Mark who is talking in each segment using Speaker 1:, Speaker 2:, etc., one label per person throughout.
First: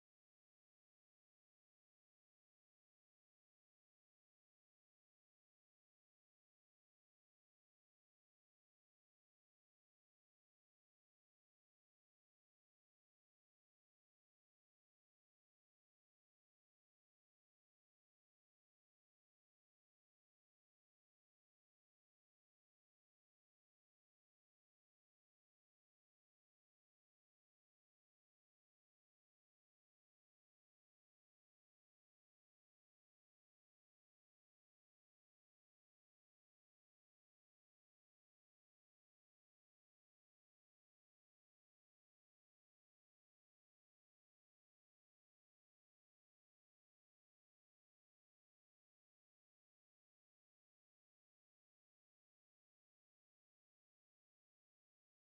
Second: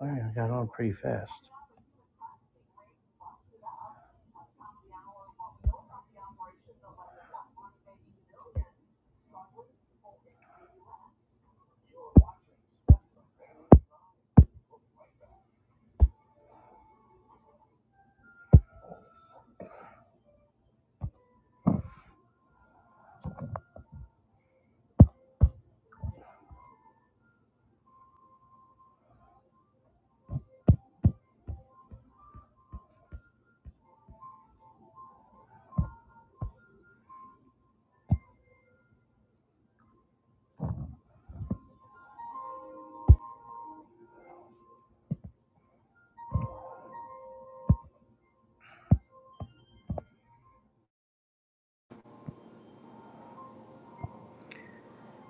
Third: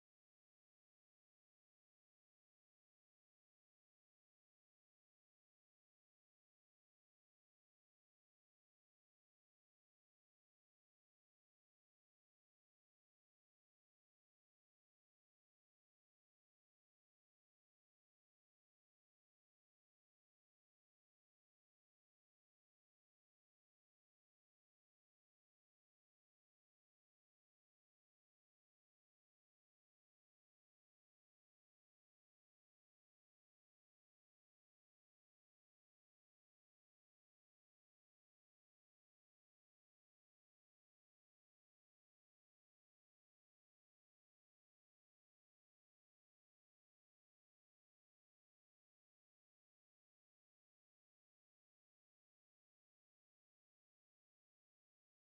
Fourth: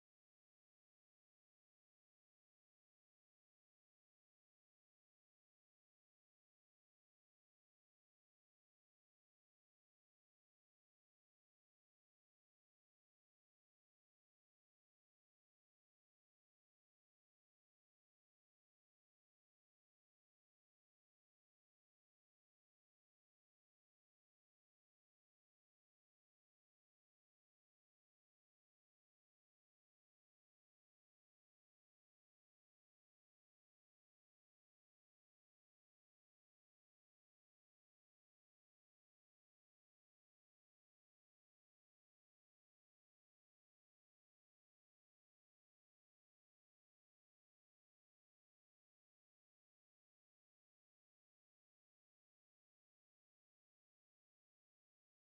Speaker 1: Well, I got on pretty fast.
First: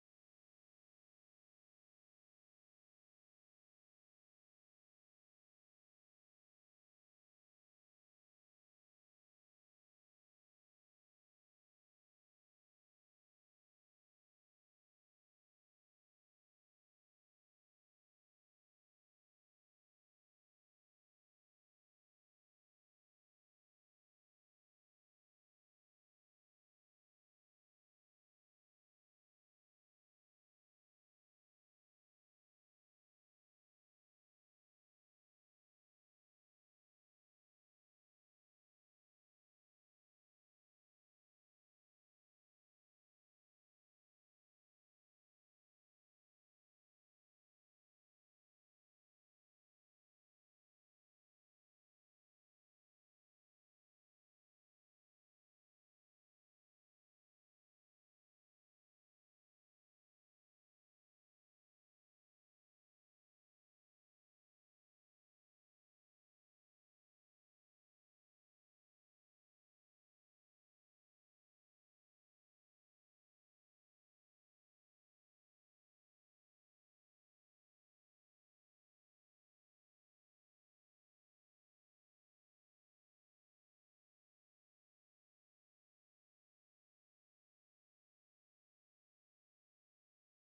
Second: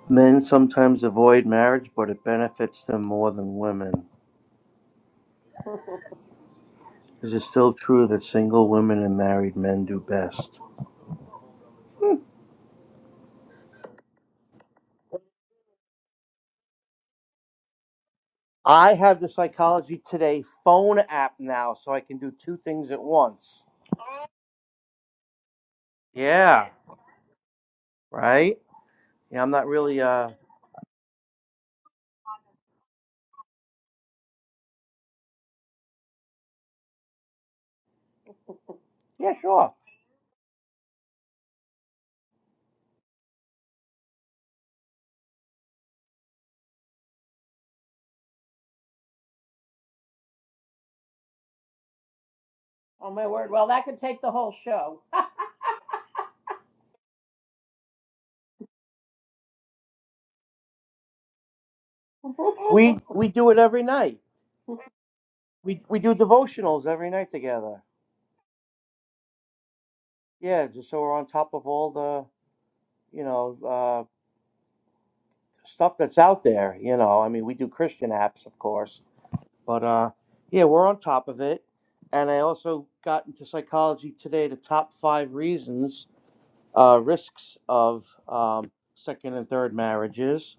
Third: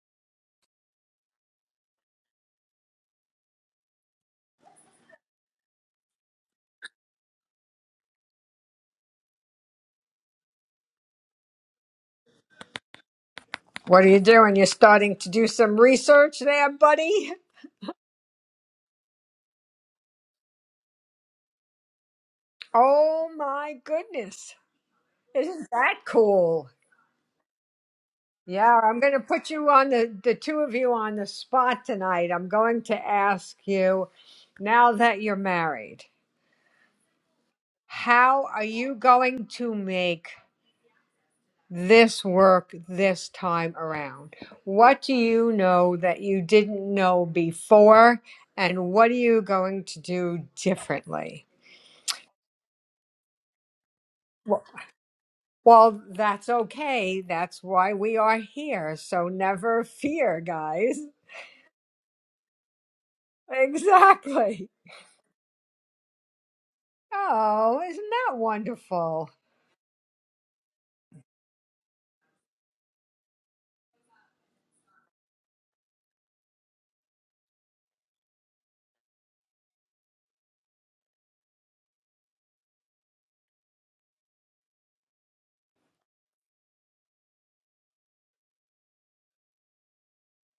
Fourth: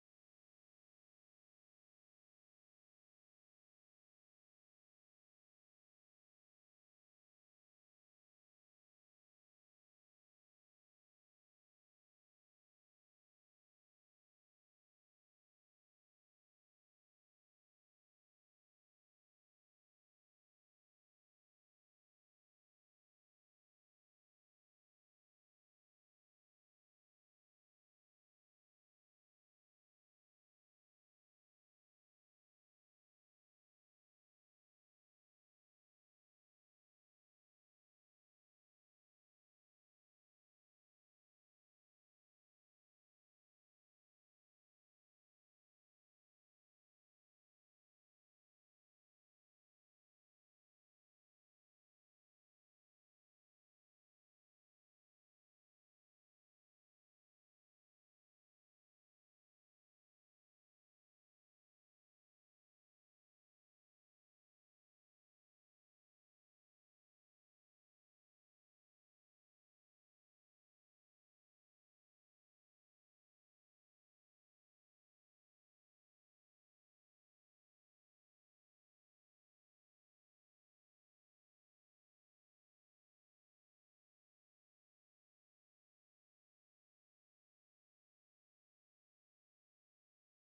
Speaker 1: Men sometimes avoid marriage, but it benefits them more than women. Is it still true that single women and married men do best?
Speaker 2: What are you doing? You're starting to do some research there, buddy?
Speaker 1: I have the Psychology Today phone app now, so I can do two things at
Speaker 2: Oh
Speaker 1: once.
Speaker 2: my goodness. Isn't that
Speaker 1: Yeah,
Speaker 2: cool?
Speaker 1: right.
Speaker 2: Yeah, I'm going to
Speaker 1: Yeah, I'm
Speaker 2: put
Speaker 1: not
Speaker 2: you on
Speaker 1: really.
Speaker 2: the,
Speaker 1: Uh,
Speaker 2: the two of you on the spot tonight. I'm going to ask you now that you're married, how are you
Speaker 1: yeah,
Speaker 2: going
Speaker 1: sure.
Speaker 2: to make this work this time around? What do you know that you didn't know before? And what are you going to do differently? Well, that's okay. That's why we are here. So never fear, guys.
Speaker 1: We we do it every night.
Speaker 2: Exactly.
Speaker 1: We we do devotionals every night
Speaker 2: Oh,
Speaker 1: together.
Speaker 2: isn't that wonderful?
Speaker 1: Yeah, just so we're on top of all the you know uh. stuff that's out there. You know, I mean, we do Christian apps, of course, but uh, yeah, we're on top of it. And I also got into psychology today. The top five reasons, uh, risks of um, second and third marriages,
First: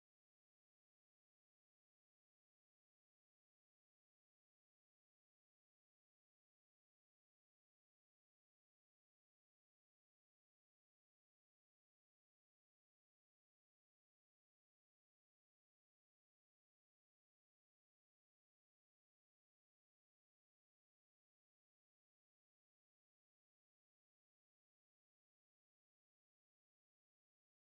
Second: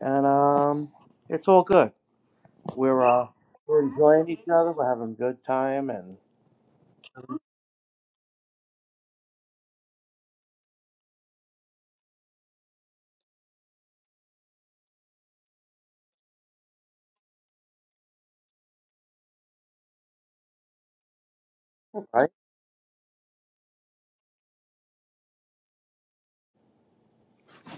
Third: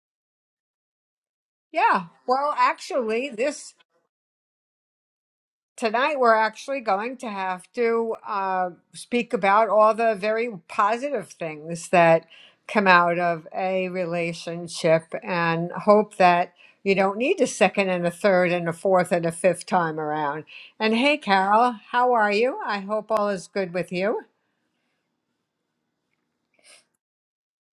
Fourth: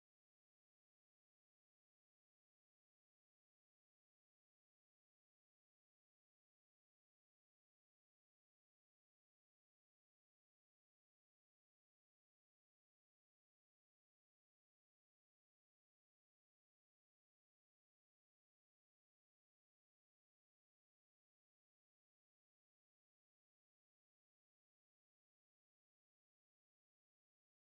Speaker 1: and um, it's all good.
Speaker 2: Yeah. Well,
Speaker 1: We're uh,
Speaker 2: actually, this
Speaker 1: we're enjoying each other. We're having a good time, and
Speaker 2: Tonight, we're actually going to have to uh, speak about all the very positive things that come out of a relationship and hope that you don't need a second and a third and a fourth and a fifth time around. And hey, Carol, how
Speaker 1: right.
Speaker 2: are you? I hope all is good with you.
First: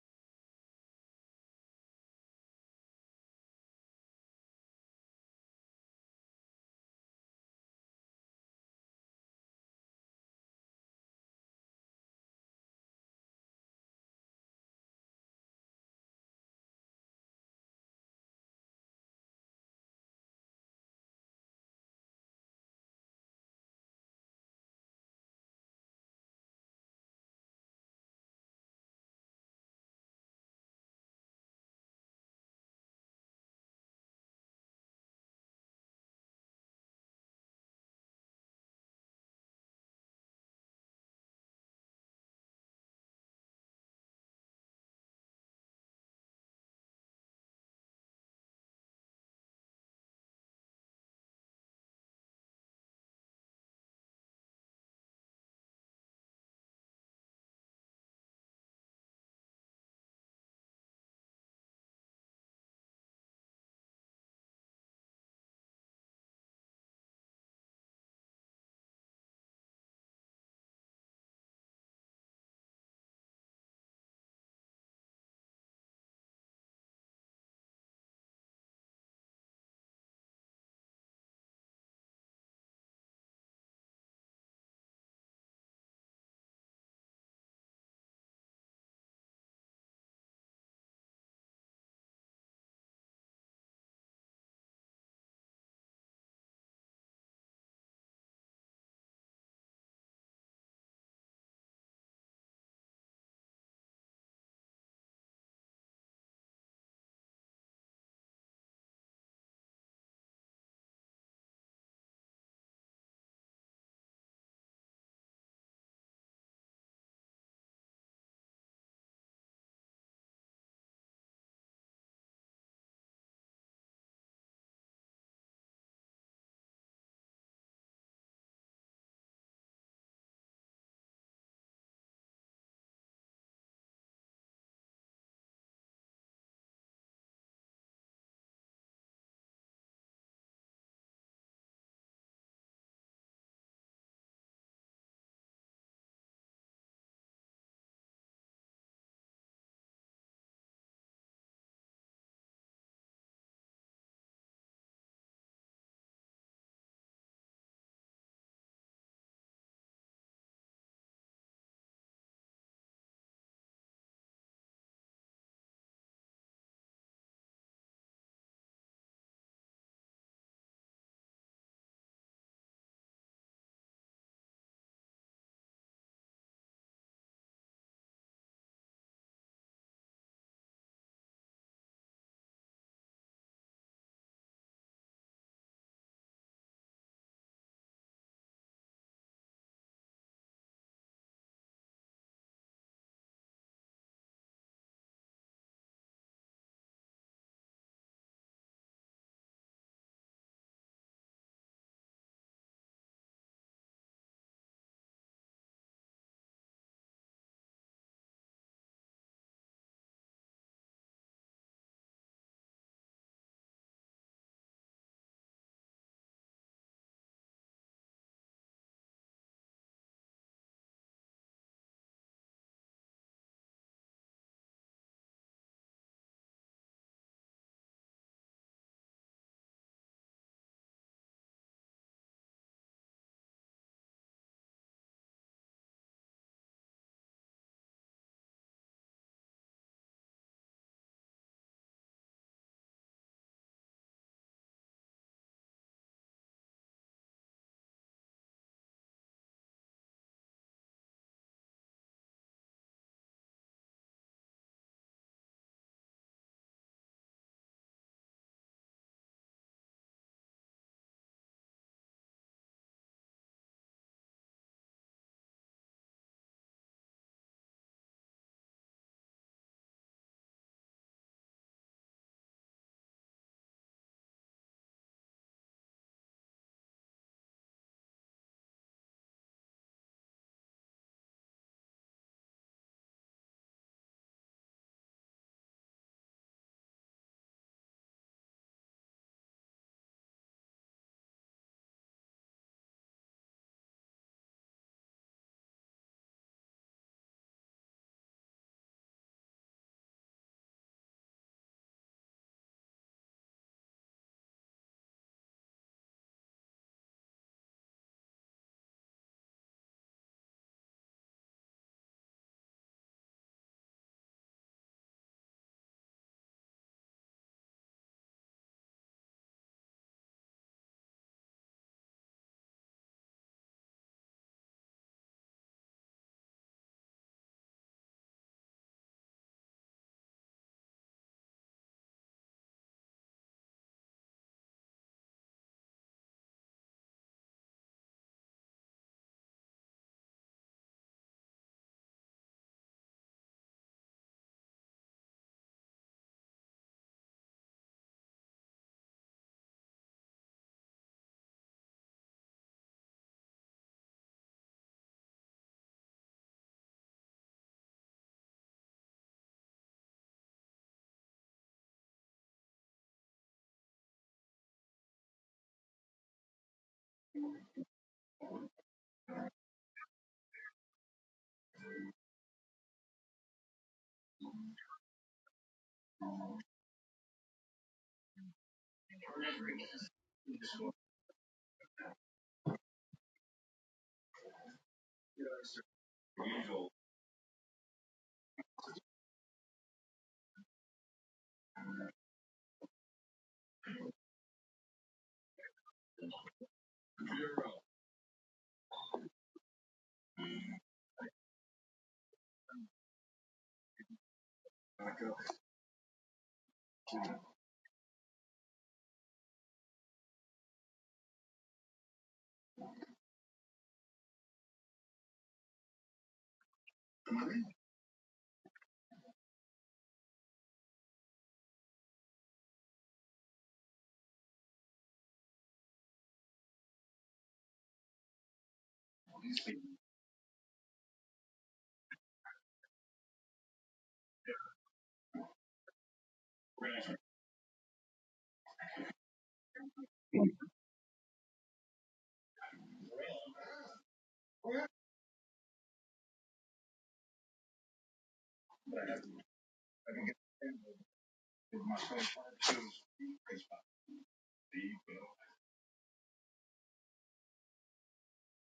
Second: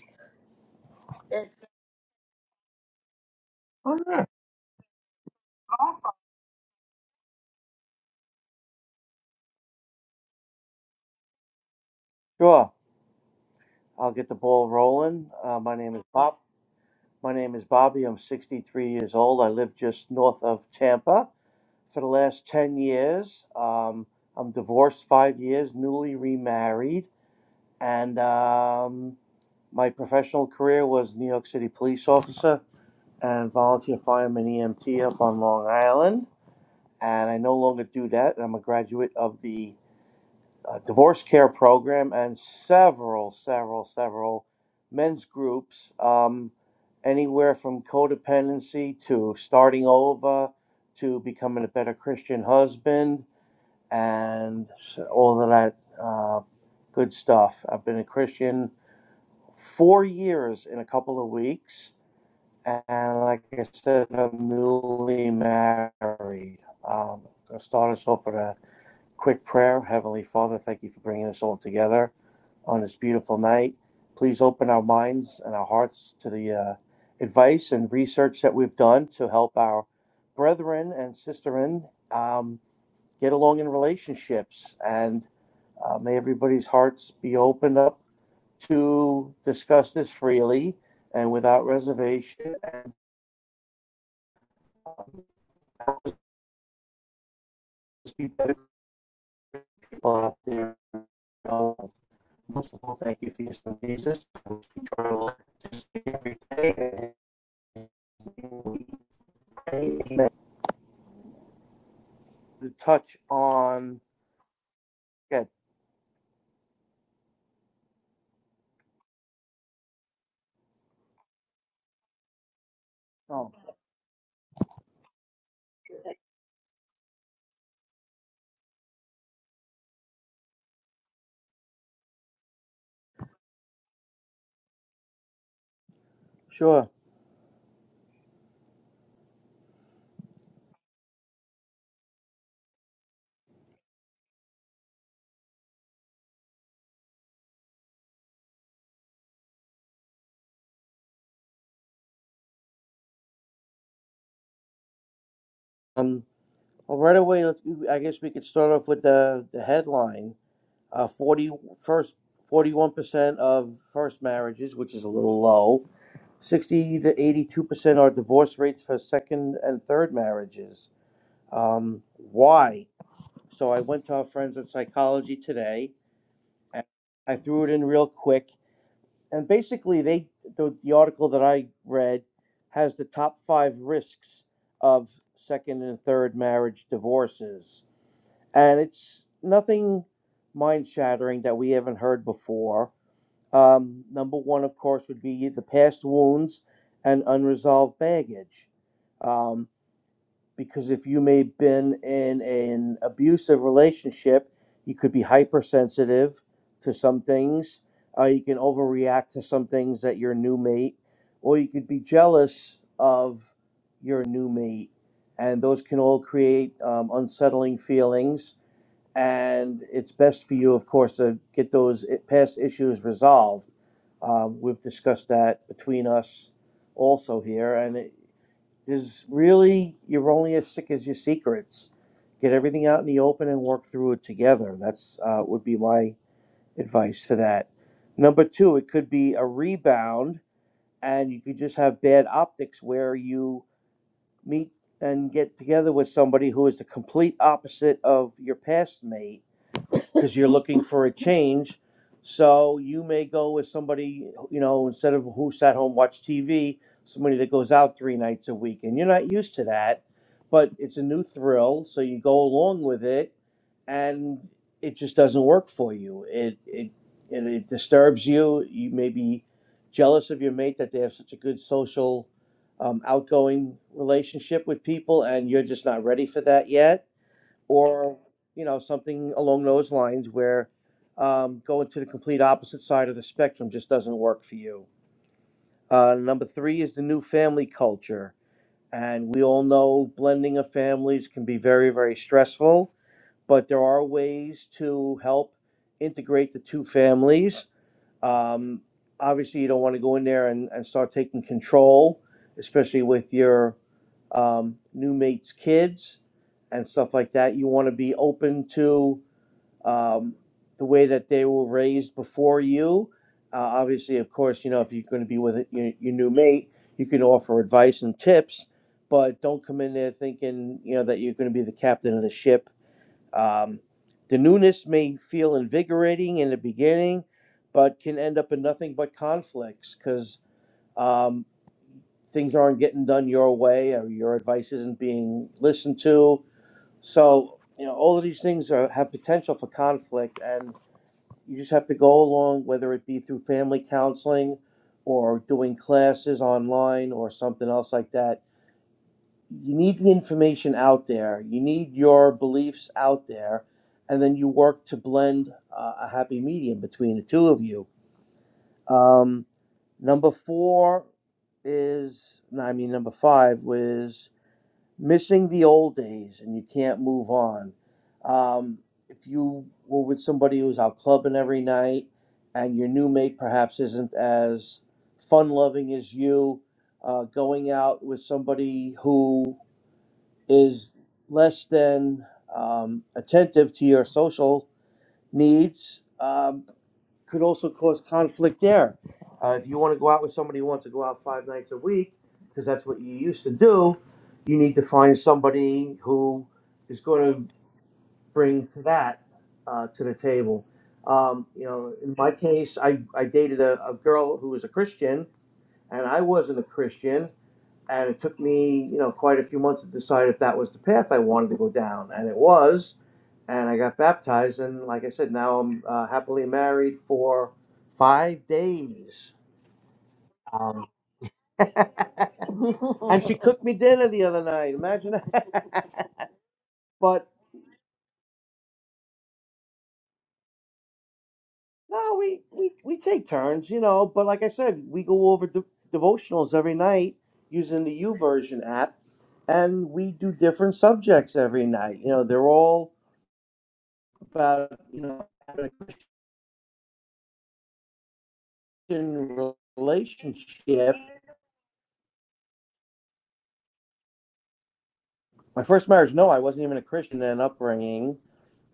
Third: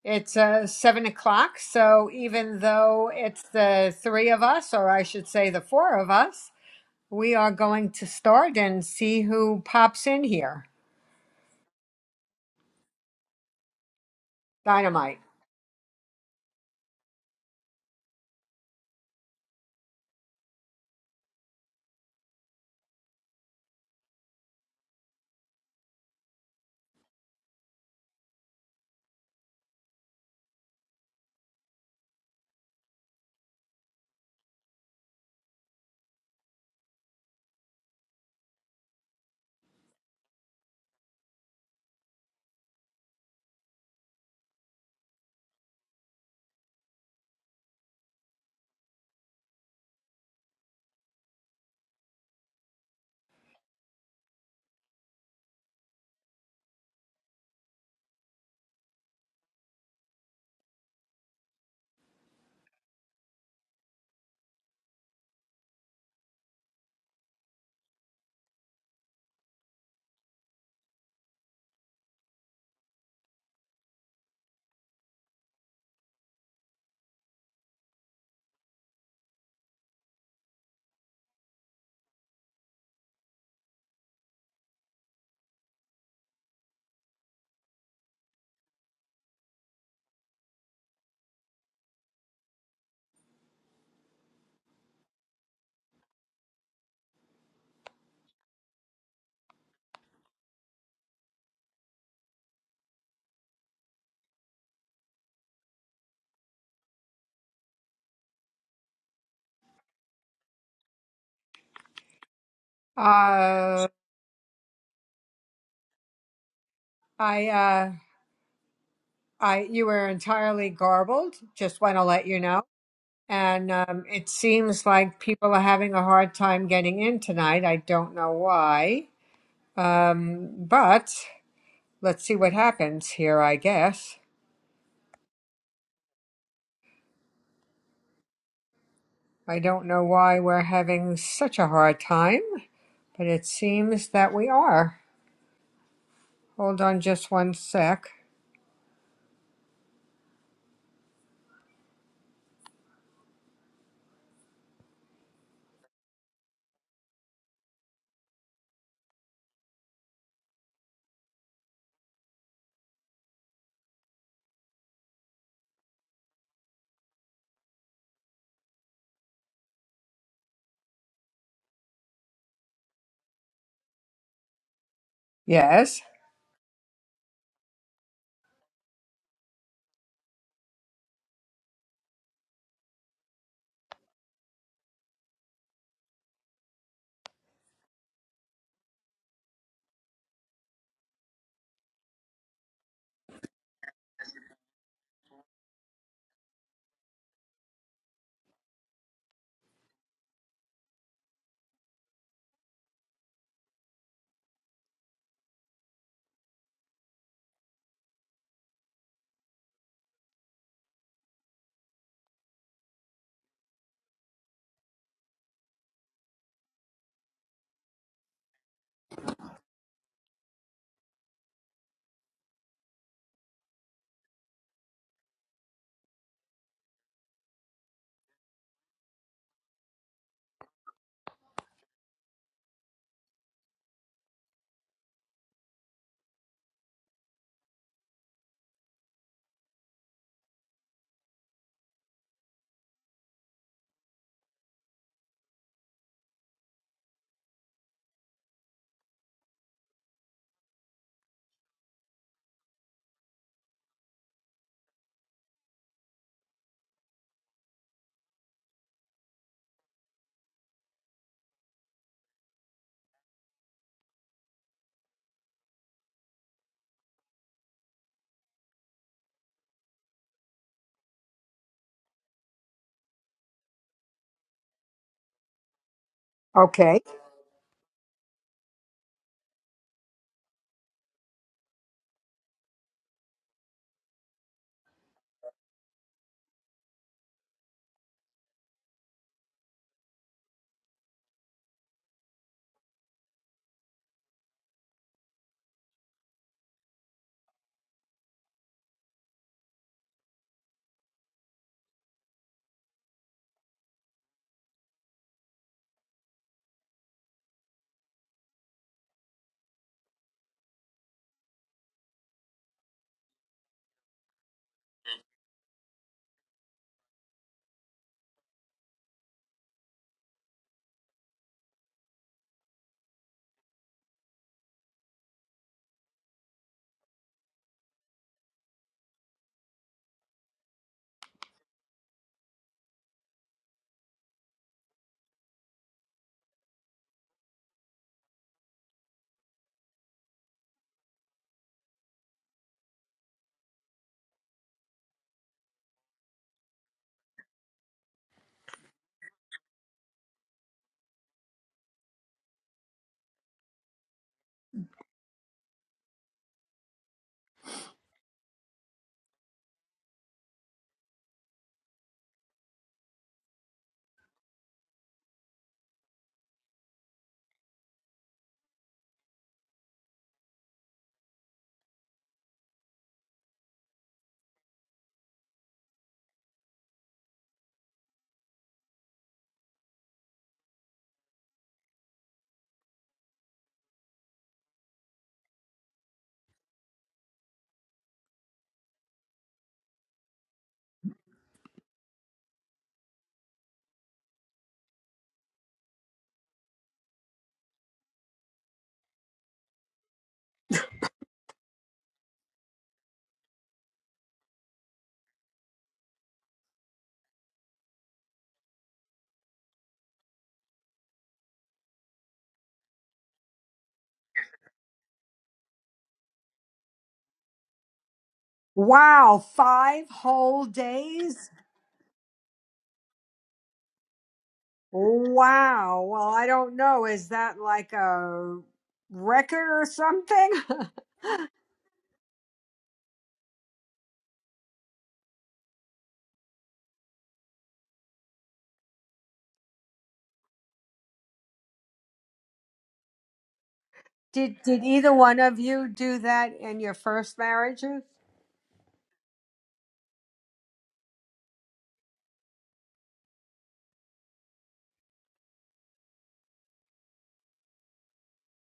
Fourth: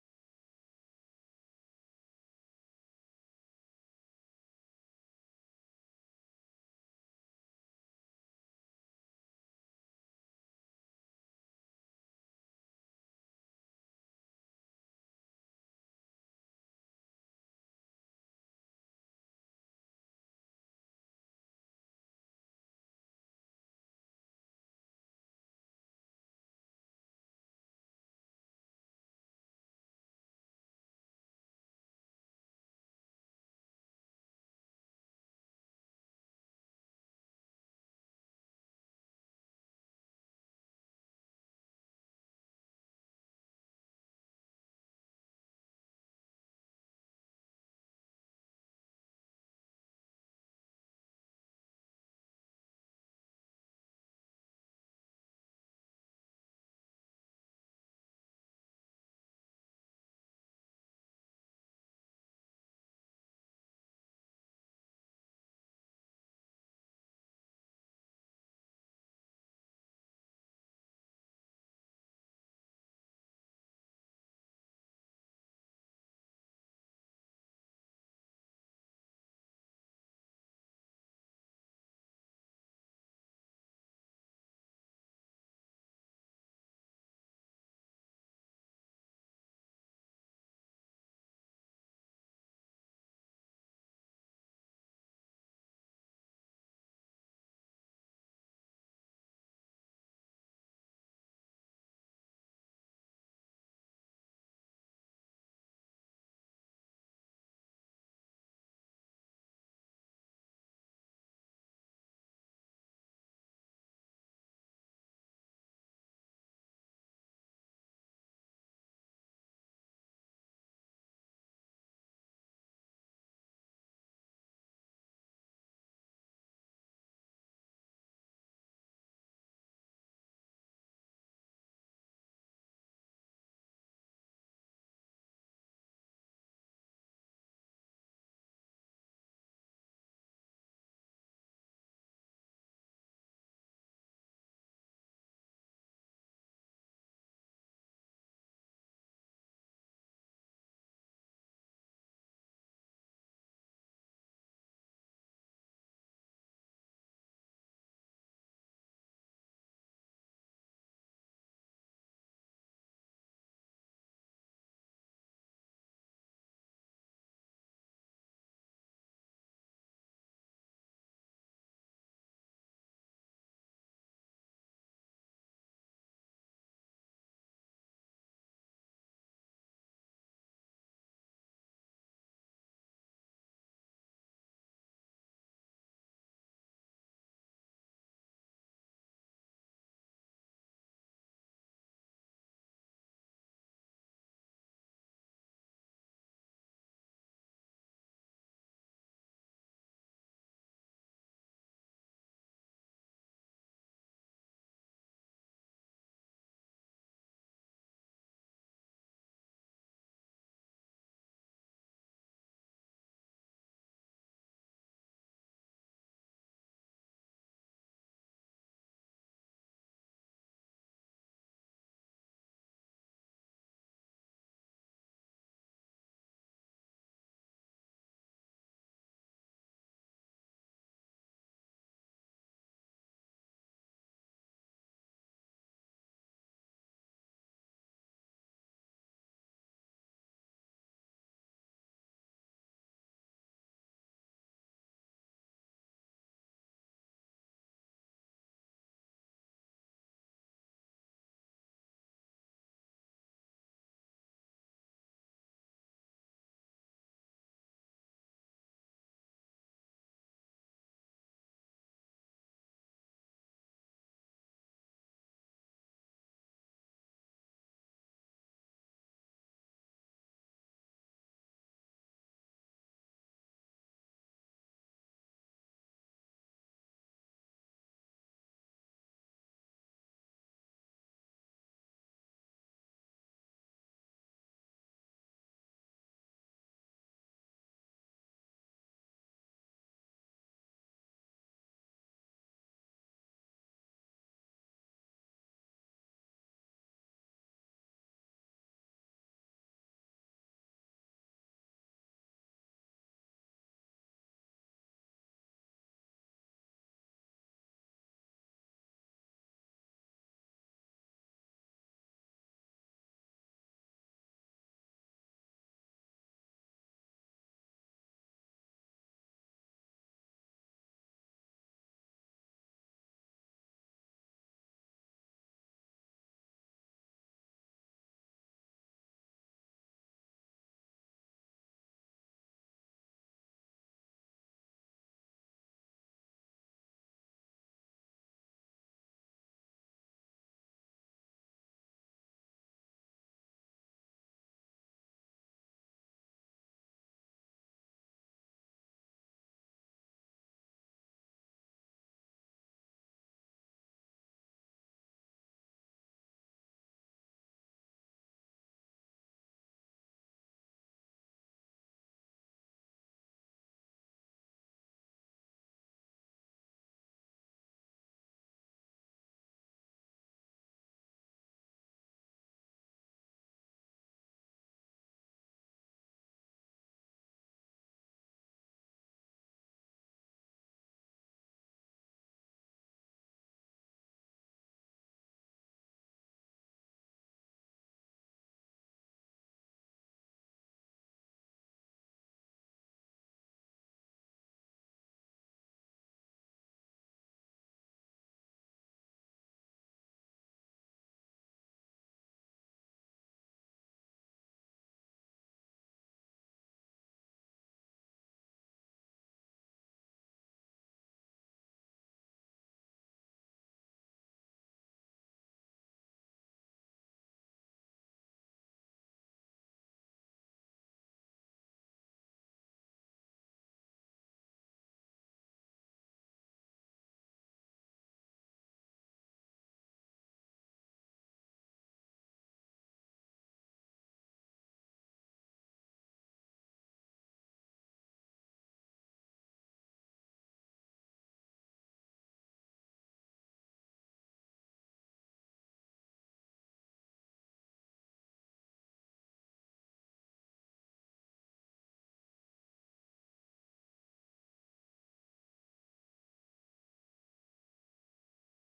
Speaker 2: It's uh, seven o'clock, so even though it's the
Speaker 1: Oh yeah.
Speaker 2: three of us, or I should say the four of us, we are going to start and see who pops in here.
Speaker 1: Sure. I'll get the ball
Speaker 2: Dynamite.
Speaker 1: rolling. Uh, my name is Bob. My name is Bobby. I'm 63 years old. I live just north of Tampa. for the last 10 years. Um, I'm divorced five years, newly remarried, and um, my professional career was New York City police officer and volunteer fireman EMT up on Long Island. And I no longer do that. I'm a graduate of the uh, divorce care program and several, several, several men's groups, um, anywhere from codependency to starting over to becoming a better Christian husband and all of that uh, good stuff. I've been a Christian four years in a couple of weeks, and like I said, I'm newly married. Um, I'll start us off with a quick prayer. Heavenly Father, thank you for bringing us all together on this beautiful night. Please open our minds and our hearts to the uh, advice and research that we've done to help our brethren and sisterin um, get along in relationships and uh, may everybody's hearts be opened up to discuss this freely and without reservation. And be better people out there. Uh, most of all, thank you for your son Jesus. We try to live this be every day and To touch
Speaker 2: Uh,
Speaker 1: on, yeah,
Speaker 2: I, uh, I, you were entirely garbled. Just want to let you know.
Speaker 1: oh,
Speaker 2: And um, it seems like people are having a hard time getting in tonight. I don't know why. Um, but let's see what happens here, I guess.
Speaker 1: sure.
Speaker 2: I don't know why we're having such a hard time, but it seems that we are. Hold on just one sec.
Speaker 1: Um, well, right away, let's, I guess we could start off with the, the headline. Uh, 40 41% of first marriages, which is a little low, 60 to 82% are divorce rates for second and third marriages. Um, why? So I went to our friends in psychology today
Speaker 2: Yes.
Speaker 1: and I threw it in real quick. And basically, they the, the article that I read has the top five risks of second and third marriage divorces. And it's nothing mind shattering that we haven't heard before um, number one, of course, would be the past wounds and unresolved baggage. Um, because if you may have been in an abusive relationship, you could be hypersensitive to some things. Uh, you can overreact to some things that your new mate, or you could be jealous of your new mate. And those can all create um, unsettling feelings and it's best for you, of course, to get those past issues resolved. Um, we've discussed that between us also here, and it is really you're only as sick as your secrets. Get everything out in the open and work through it together. That's uh, would be my advice for that. Number two, it could be a rebound, and you could just have bad optics where you meet and get together with somebody who is the complete opposite of your past mate because you're looking for a change. So you may go with somebody, you know, instead of who sat home watch TV, somebody that goes out three nights a week, and you're not used to that, but it's a new thrill, so you go along with it, and it just doesn't work for you. It it and it disturbs you. You may be jealous of your mate that they have such a good social, um, outgoing relationship with people, and you're just not ready for that
Speaker 2: Okay.
Speaker 1: yet or you know something along those lines where um, going to the complete opposite side of the spectrum just doesn't work for you. Uh, number three is the new family culture, and we all know blending of families can be very very stressful, but there are ways to help integrate the two families um, obviously, you don't want to go in there and, and start taking control, especially with your um, new mate's kids and stuff like that. You want to be open to um, the way that they were raised before you. Uh, obviously, of course, you know, if you're going to be with your, your new mate, you can offer advice and tips, but don't come in there thinking, you know, that you're going to be the captain of the ship um, the newness may feel invigorating in the beginning, but can end up in nothing but conflicts because um, things aren't getting done your way or your advice isn't being listened to. So, you know, all of these things are, have potential for conflict, and you just have to go along, whether it be through family counseling or doing classes online or something else like that you need the information out there, you need your beliefs out there, and then you work to blend uh, a happy medium between the two of you. Um, number four is, no, I mean, number five was missing the old days and you can't move on. Um, if you were with somebody who's out clubbing every night and your new mate perhaps isn't as fun loving as you, uh, going out with somebody who is less than um, attentive to your social needs um, could also cause conflict there. Uh, if you want to go out with somebody who wants to go out five nights a week, because that's what you used to do, you need to find somebody who is going to bring to that uh, to the table. Um, you know, in my case, I, I dated a, a girl who was a Christian, and I wasn't a Christian, and it took me you know quite a few months to decide if that was the path I wanted to go down, and it was, and I got baptized, and like I said, now I'm uh, happily married for five days.
Speaker 2: Wow, five whole
Speaker 1: Um,
Speaker 2: days?
Speaker 1: and she cooked me dinner the other night. Imagine that.
Speaker 2: Wow. Well, I don't know.
Speaker 1: but
Speaker 2: Is that like a record or something?
Speaker 1: no, we, we we take turns, you know. But like I said, we go over de- devotionals every night using the U version app, and we do different subjects every night. You know, they're all
Speaker 2: Did
Speaker 1: about
Speaker 2: did
Speaker 1: you
Speaker 2: either
Speaker 1: know
Speaker 2: one of you do that in your first marriages?
Speaker 1: relationship. My first marriage, no, I wasn't even a Christian in upbringing.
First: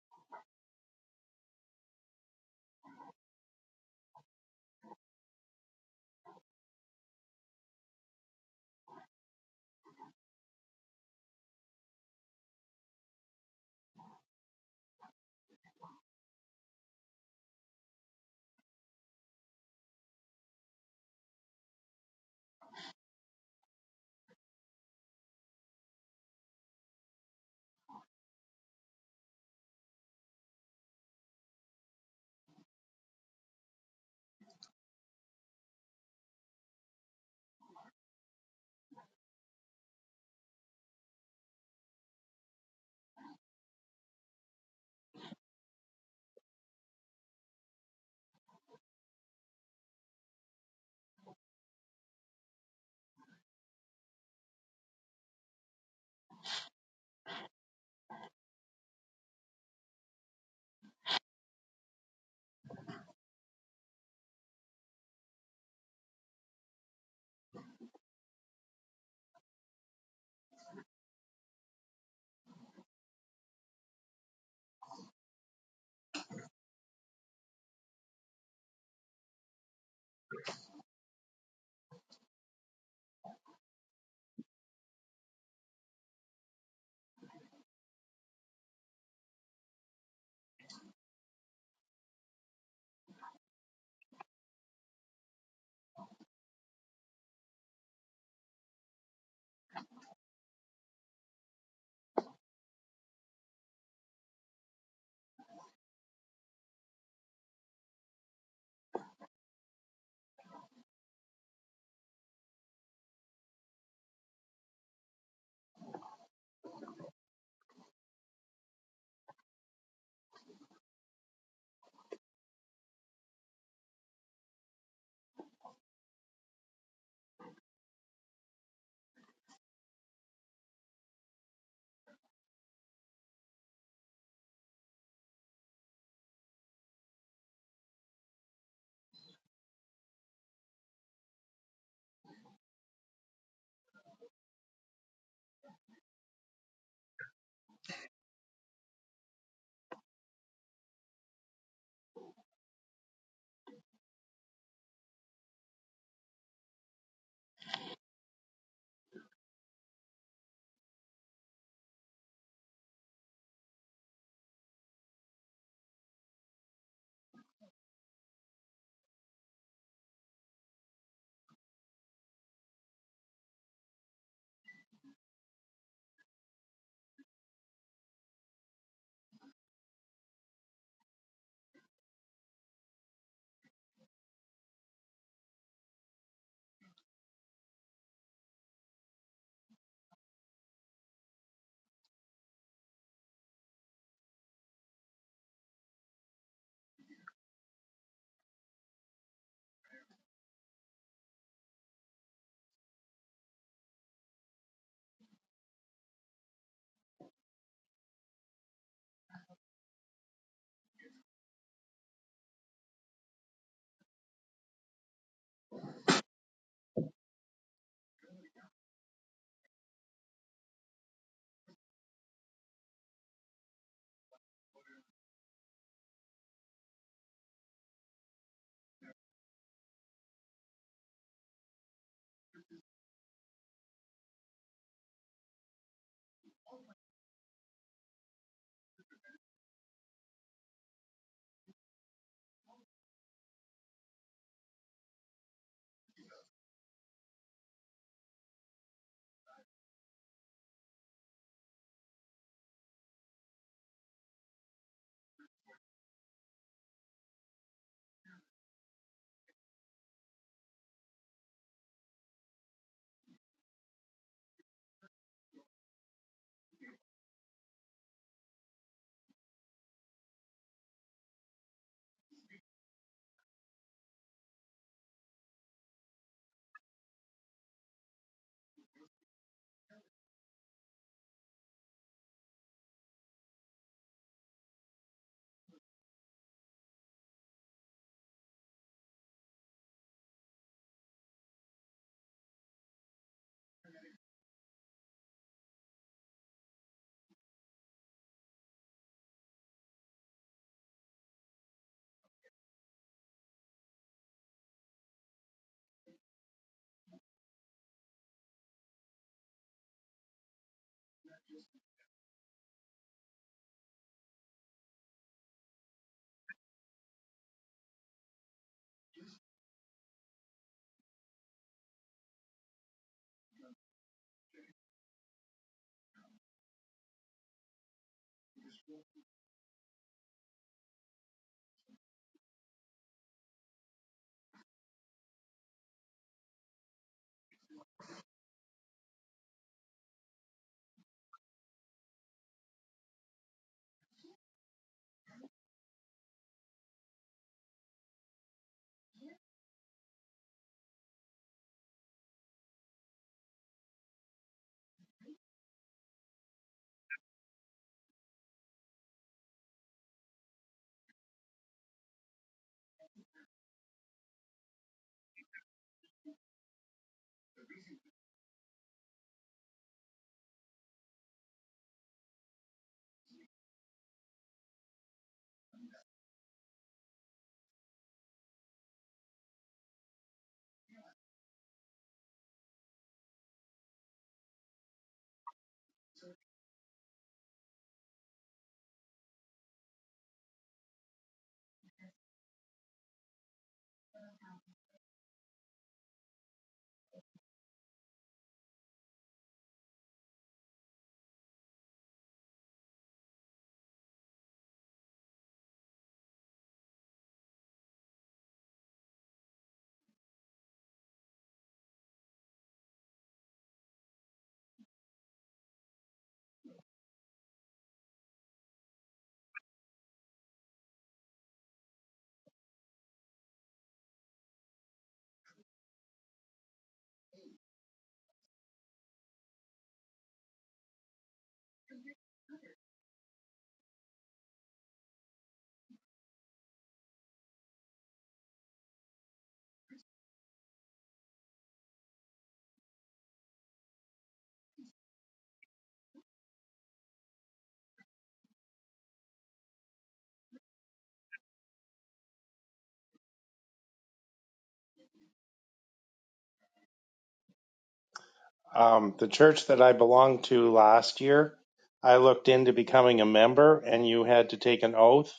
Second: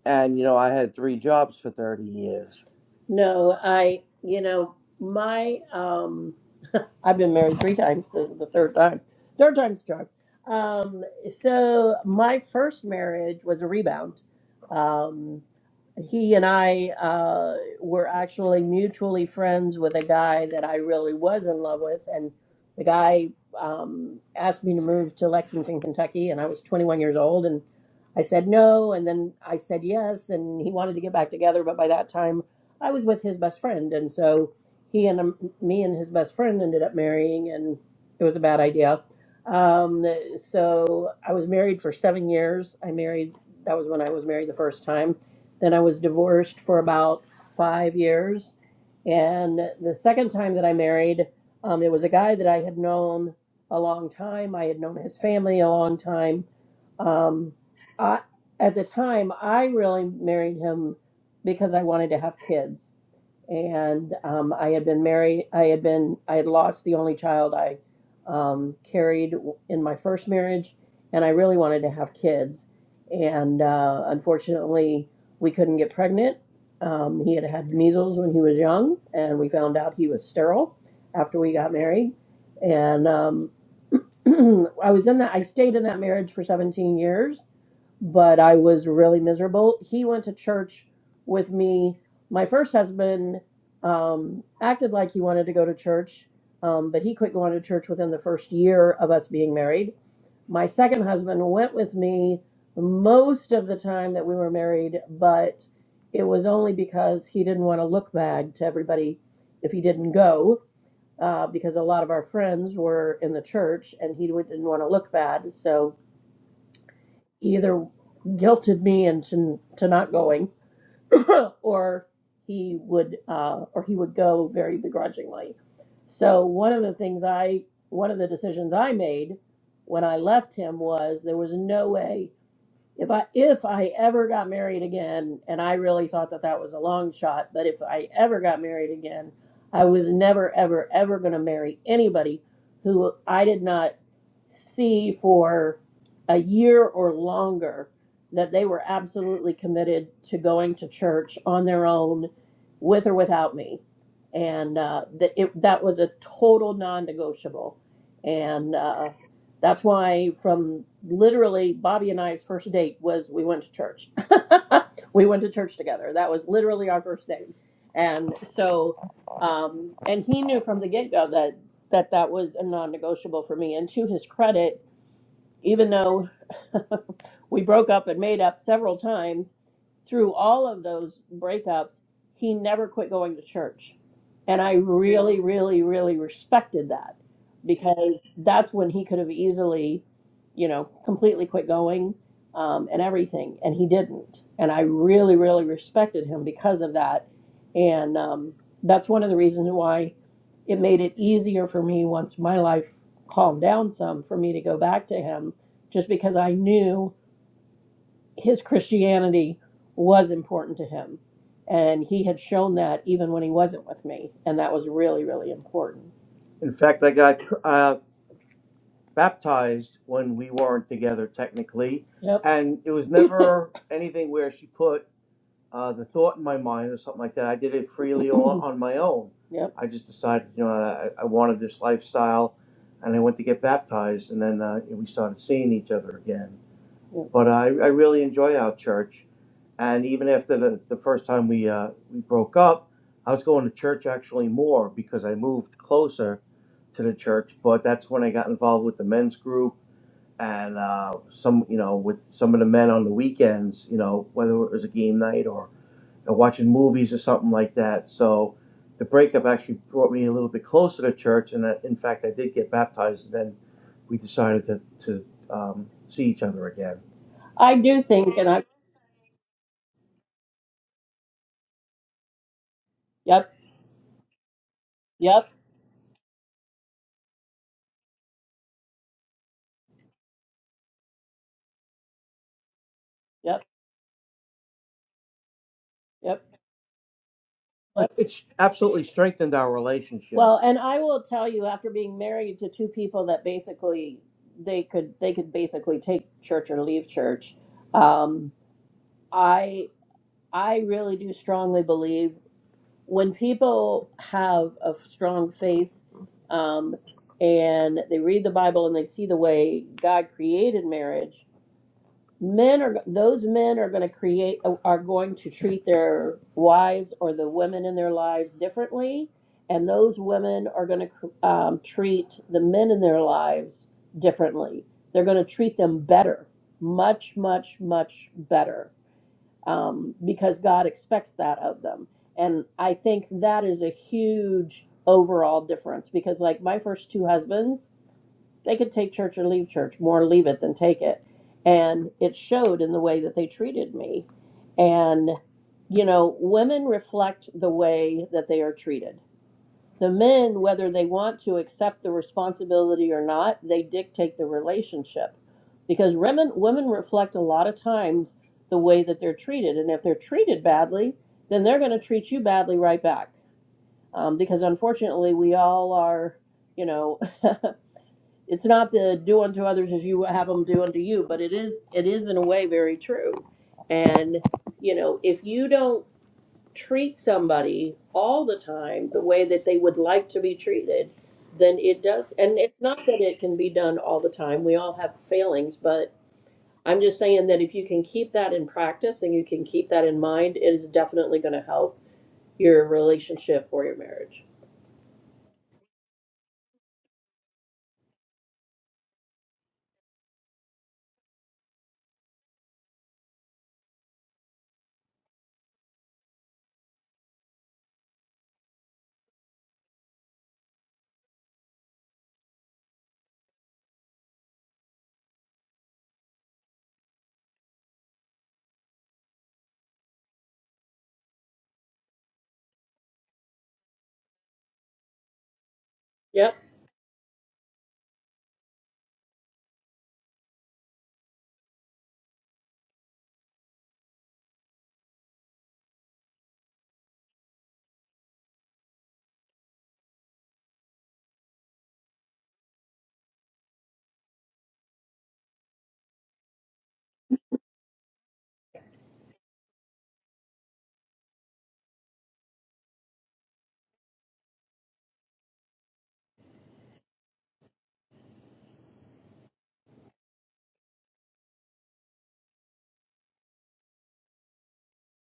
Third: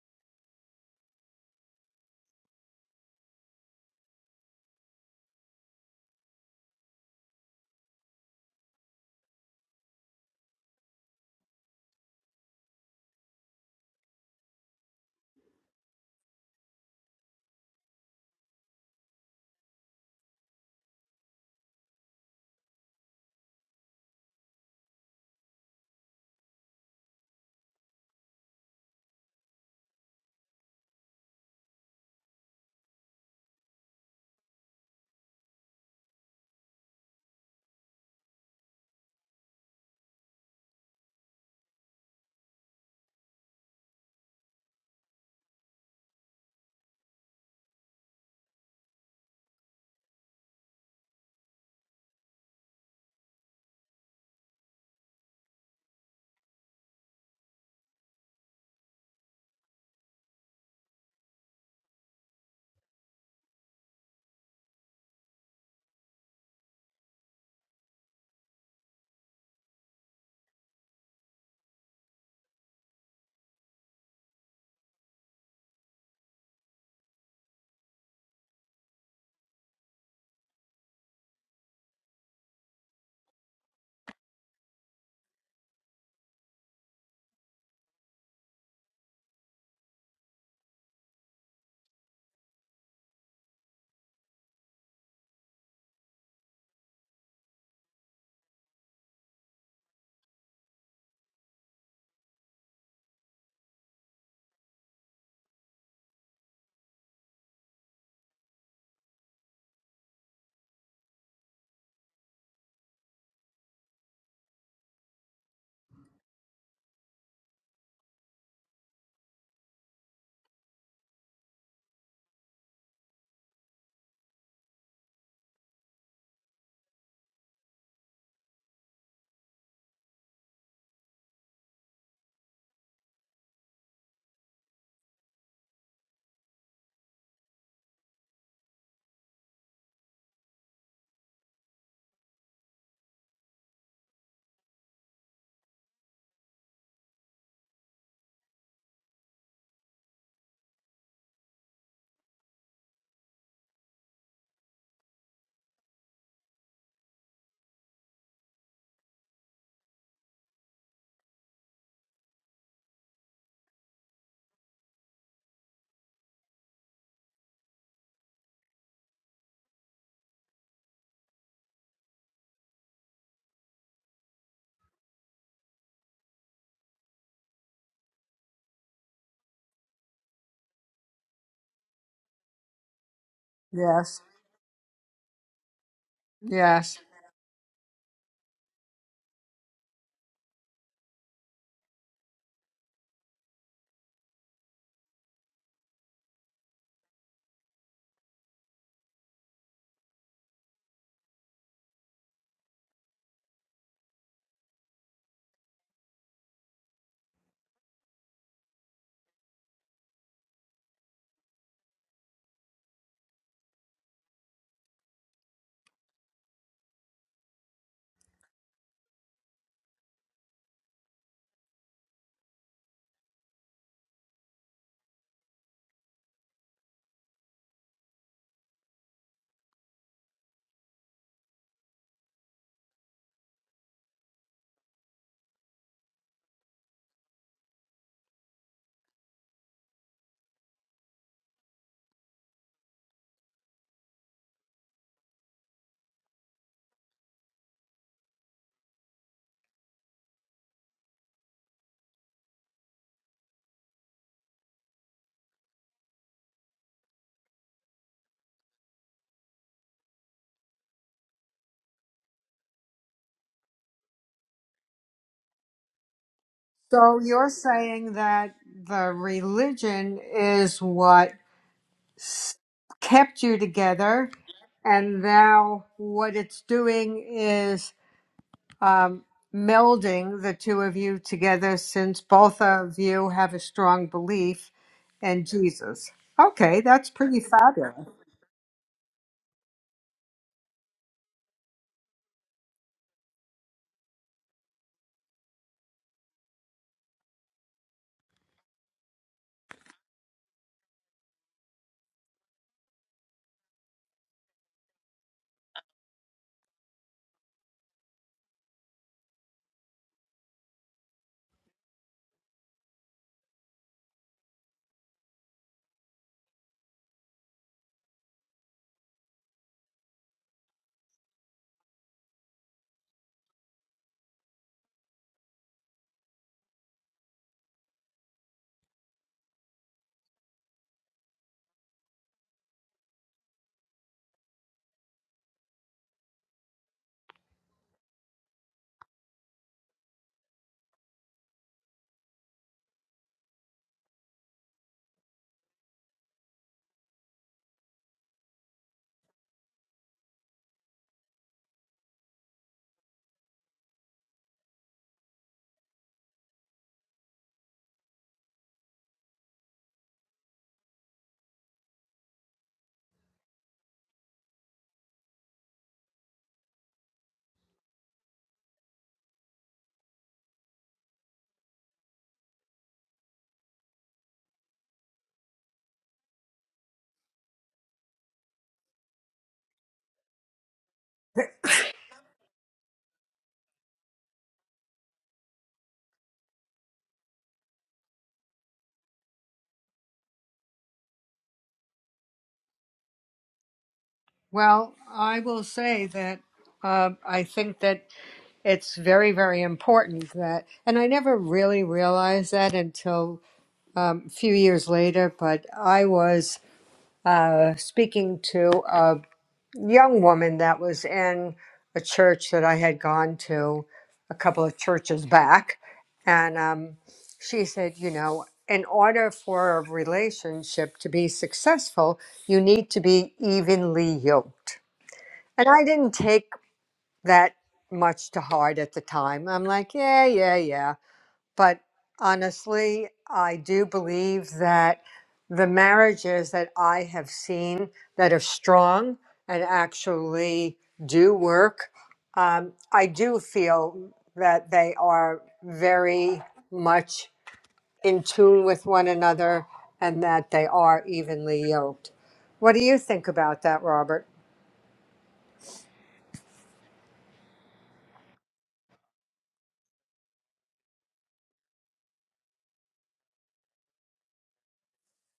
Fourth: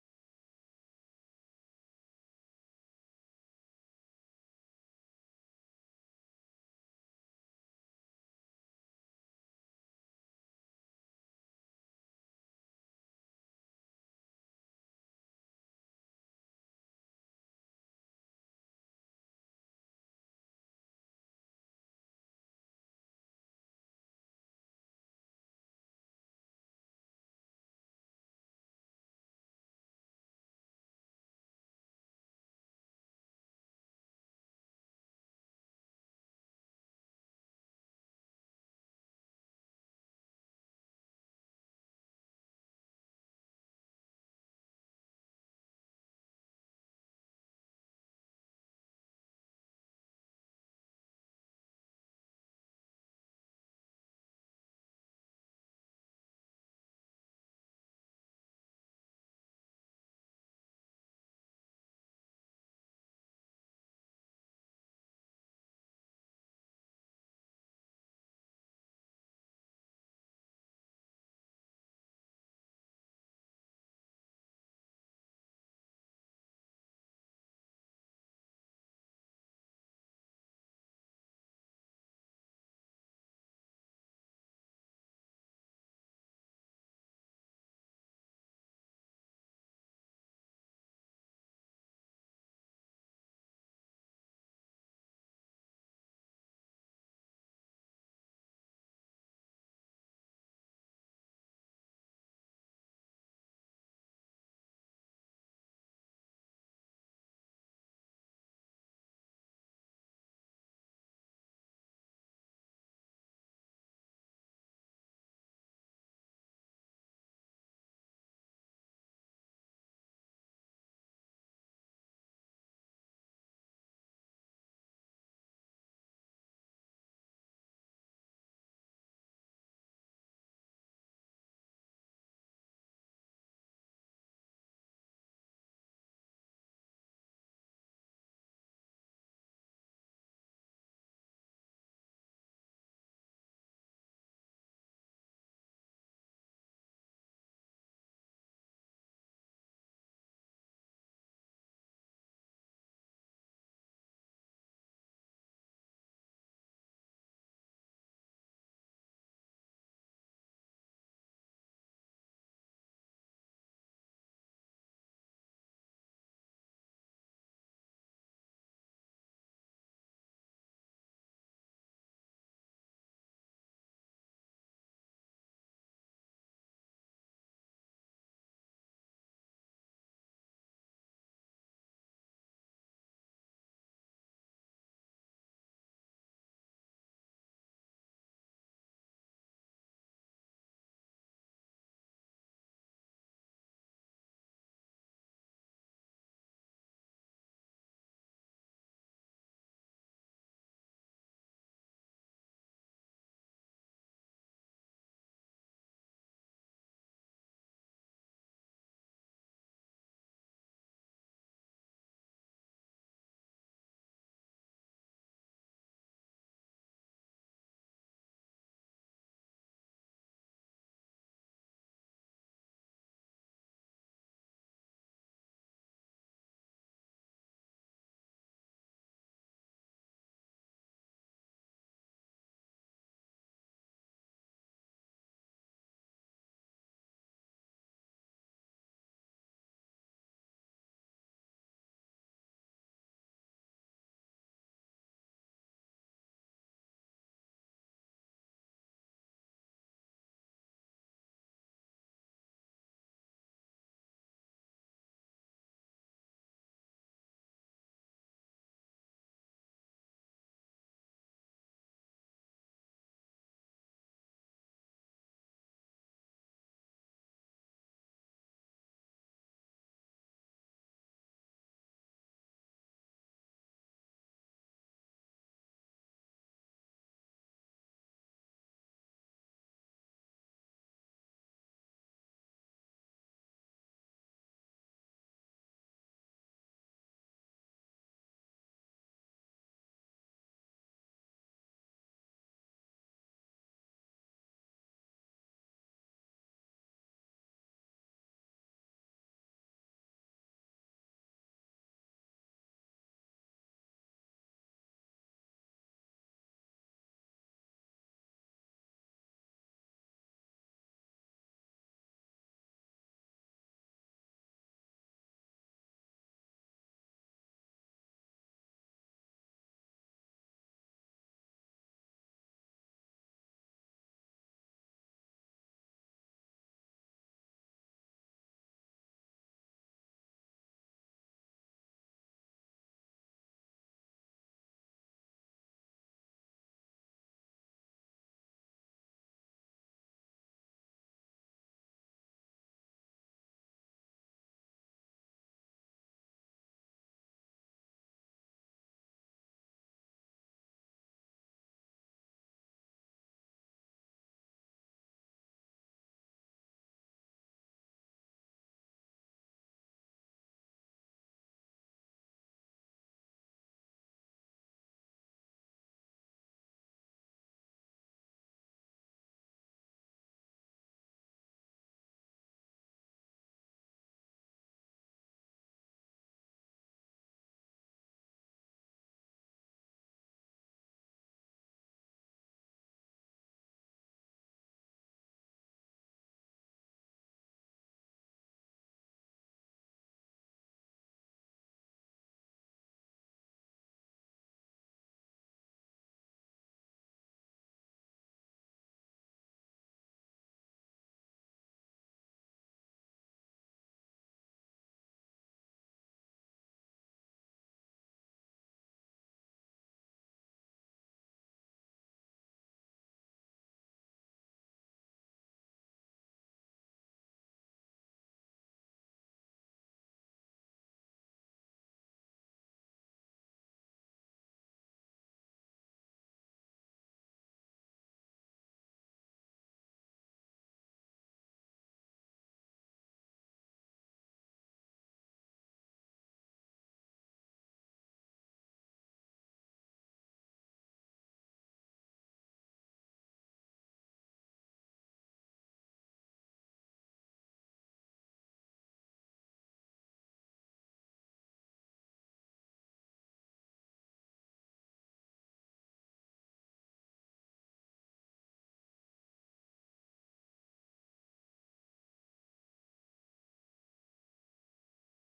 Speaker 1: And, you know, I had three jobs for 30 years. No, I, you know, my, um, I've been married three times. This is the third time. Third time's a charm. Um, so my first marriage was a rebound. Um, he and I uh, were actually mutually friends with a guy that I really was in love with, and the guy um, asked me to move to Lexington, Kentucky, and I was 21 years old, and. I said no, and then I said yes, and he wanted to get back together, but by that time I was with his best friend, and so he and um, me and his best friend ended up marrying, and it was a bad idea. Um, so I was married for seven years. I married that was when I was married the first time. Then I was divorced for about five years, and the second time that I married, um, it was a guy that I had known a long time. I had known his family a long time. Um, I, at the time, I really married him because I wanted to have kids. And um, I had been married, I had been, I had lost the only child I um, carried in my first marriage. And I really wanted to have kids. And uh, unfortunately, we couldn't get pregnant. Um, he had had measles when he was young, and we found out he was sterile after we got married. And um, I was in that, I stayed in that marriage for 17 years but I was really miserable. He went to church with me. My first husband um, acted like he wanted to go to church, um, but he quit going to church within the first year of us being married. My second husband went with me most of the time that we were married, but it was only because he didn't want to look bad to everybody if he didn't go, uh, because a lot of our friends were in the church and he didn't want to look bad. So he either guilted me into to not going, or he would uh, or he would go very begrudgingly. So one of the things I one of the decisions I made when I left him was there was no way if I if I ever got married again, and I really thought that that was a long shot, but if I ever got married again, I was never ever ever going to marry anybody who I did not see for a year or longer that they were absolutely committed to going to church on their own, with or without me, and uh, that it that was a total non-negotiable, and uh, that's why from literally Bobby and I's first date was we went to church. we went to church together. That was literally our first date. And so um and he knew from the get-go that that that was a non-negotiable for me and to his credit even though we broke up and made up several times, through all of those breakups, he never quit going to church.
Speaker 2: Yes.
Speaker 1: And I really, really, really respected
Speaker 2: Yes.
Speaker 1: that because that's when he could have easily, you know, completely quit going um, and everything. And he didn't. And I really, really respected him because of that. And um, that's one of the reasons why it made it easier for me once my life calmed down some for me to go back to him just because I knew his Christianity was important to him. And he had shown that even when he wasn't with me. And that was really, really important. In fact, I got uh, baptized when we weren't together technically, Yep. and it was never anything where she put uh, the thought in my mind or something like that. I did it freely all on my own. Yep. I just decided, you know, I, I wanted this lifestyle, and I went to get baptized, and then uh, we started seeing each other again. Yep. But I, I really enjoy our church, and even after the, the first time we uh, we broke up, I was going to church actually more because I moved closer to the church. But that's when I got involved with the men's group and uh, some, you know, with some of the men on the weekends, you know, whether it was a game night or or watching movies or something like that. So the breakup actually brought me a little bit closer to church, and I, in fact, I did get baptized. And then we decided to to um, see each other again.
Speaker 2: So you're
Speaker 1: I do
Speaker 2: saying
Speaker 1: think, and
Speaker 2: that
Speaker 1: I,
Speaker 2: the religion is what s- kept
Speaker 1: yep,
Speaker 2: you together and
Speaker 1: yep,
Speaker 2: now what it's doing is. um, melding the two of you together since both of you have a
Speaker 1: yep,
Speaker 2: strong belief in Jesus.
Speaker 1: yep.
Speaker 2: Okay, that's pretty fabulous.
Speaker 1: Like it's absolutely strengthened our relationship. Well, and I will tell you, after being married to two people that basically they could they could basically take church or leave church, um, I I really do strongly believe. when people have a strong faith um, and they read the Bible and they see the way God created marriage, men are those men are going to create are going to treat their wives or the women in their lives differently, and those women are going to um, treat the men in their lives differently. They're going to treat them better, much, much, much better um, because God expects that of them. And I think that is a huge overall difference because, like, my first two husbands, they could take church or leave church, more leave it than take it. And it showed in the way that they treated me. And, you know, women reflect the way that they are treated the men, whether they want to accept the responsibility or not, they dictate the relationship. Because women, women reflect a lot of times the way that they're treated. And if they're treated badly, then they're going to treat you badly right back. Um, because unfortunately, we all are, you know, it's not the do unto others as you have them do unto you, but it is, it is in a way very true. And, you know, if you don't treat somebody all the time the way that they would like to be treated, then it does. And it's not that it can be done all the time. We all have failings, but I'm just saying that if you can keep that in practice and you can keep that in mind, it is definitely going to help your relationship or your marriage.
Speaker 2: Well, I will say that um, I think that it's very, very important that, and I never really realized that until um, a few years later, but I was uh, speaking to a. young woman that was in a church that I had gone to a couple of churches back. And um, she said, you know, in order for a relationship to be successful, you need to be evenly yoked. And I didn't take
Speaker 1: Yep.
Speaker 2: that much to heart at the time. I'm like, yeah, yeah, yeah. But honestly, I do believe that the marriages that I have seen that are strong and actually do work, um, I do feel that they are very much in tune with one another and that they are evenly yoked. What do you think about that, Robert?
Speaker 3: Um, the church that I belonged to last year, I looked into becoming a member, and you had to take an oath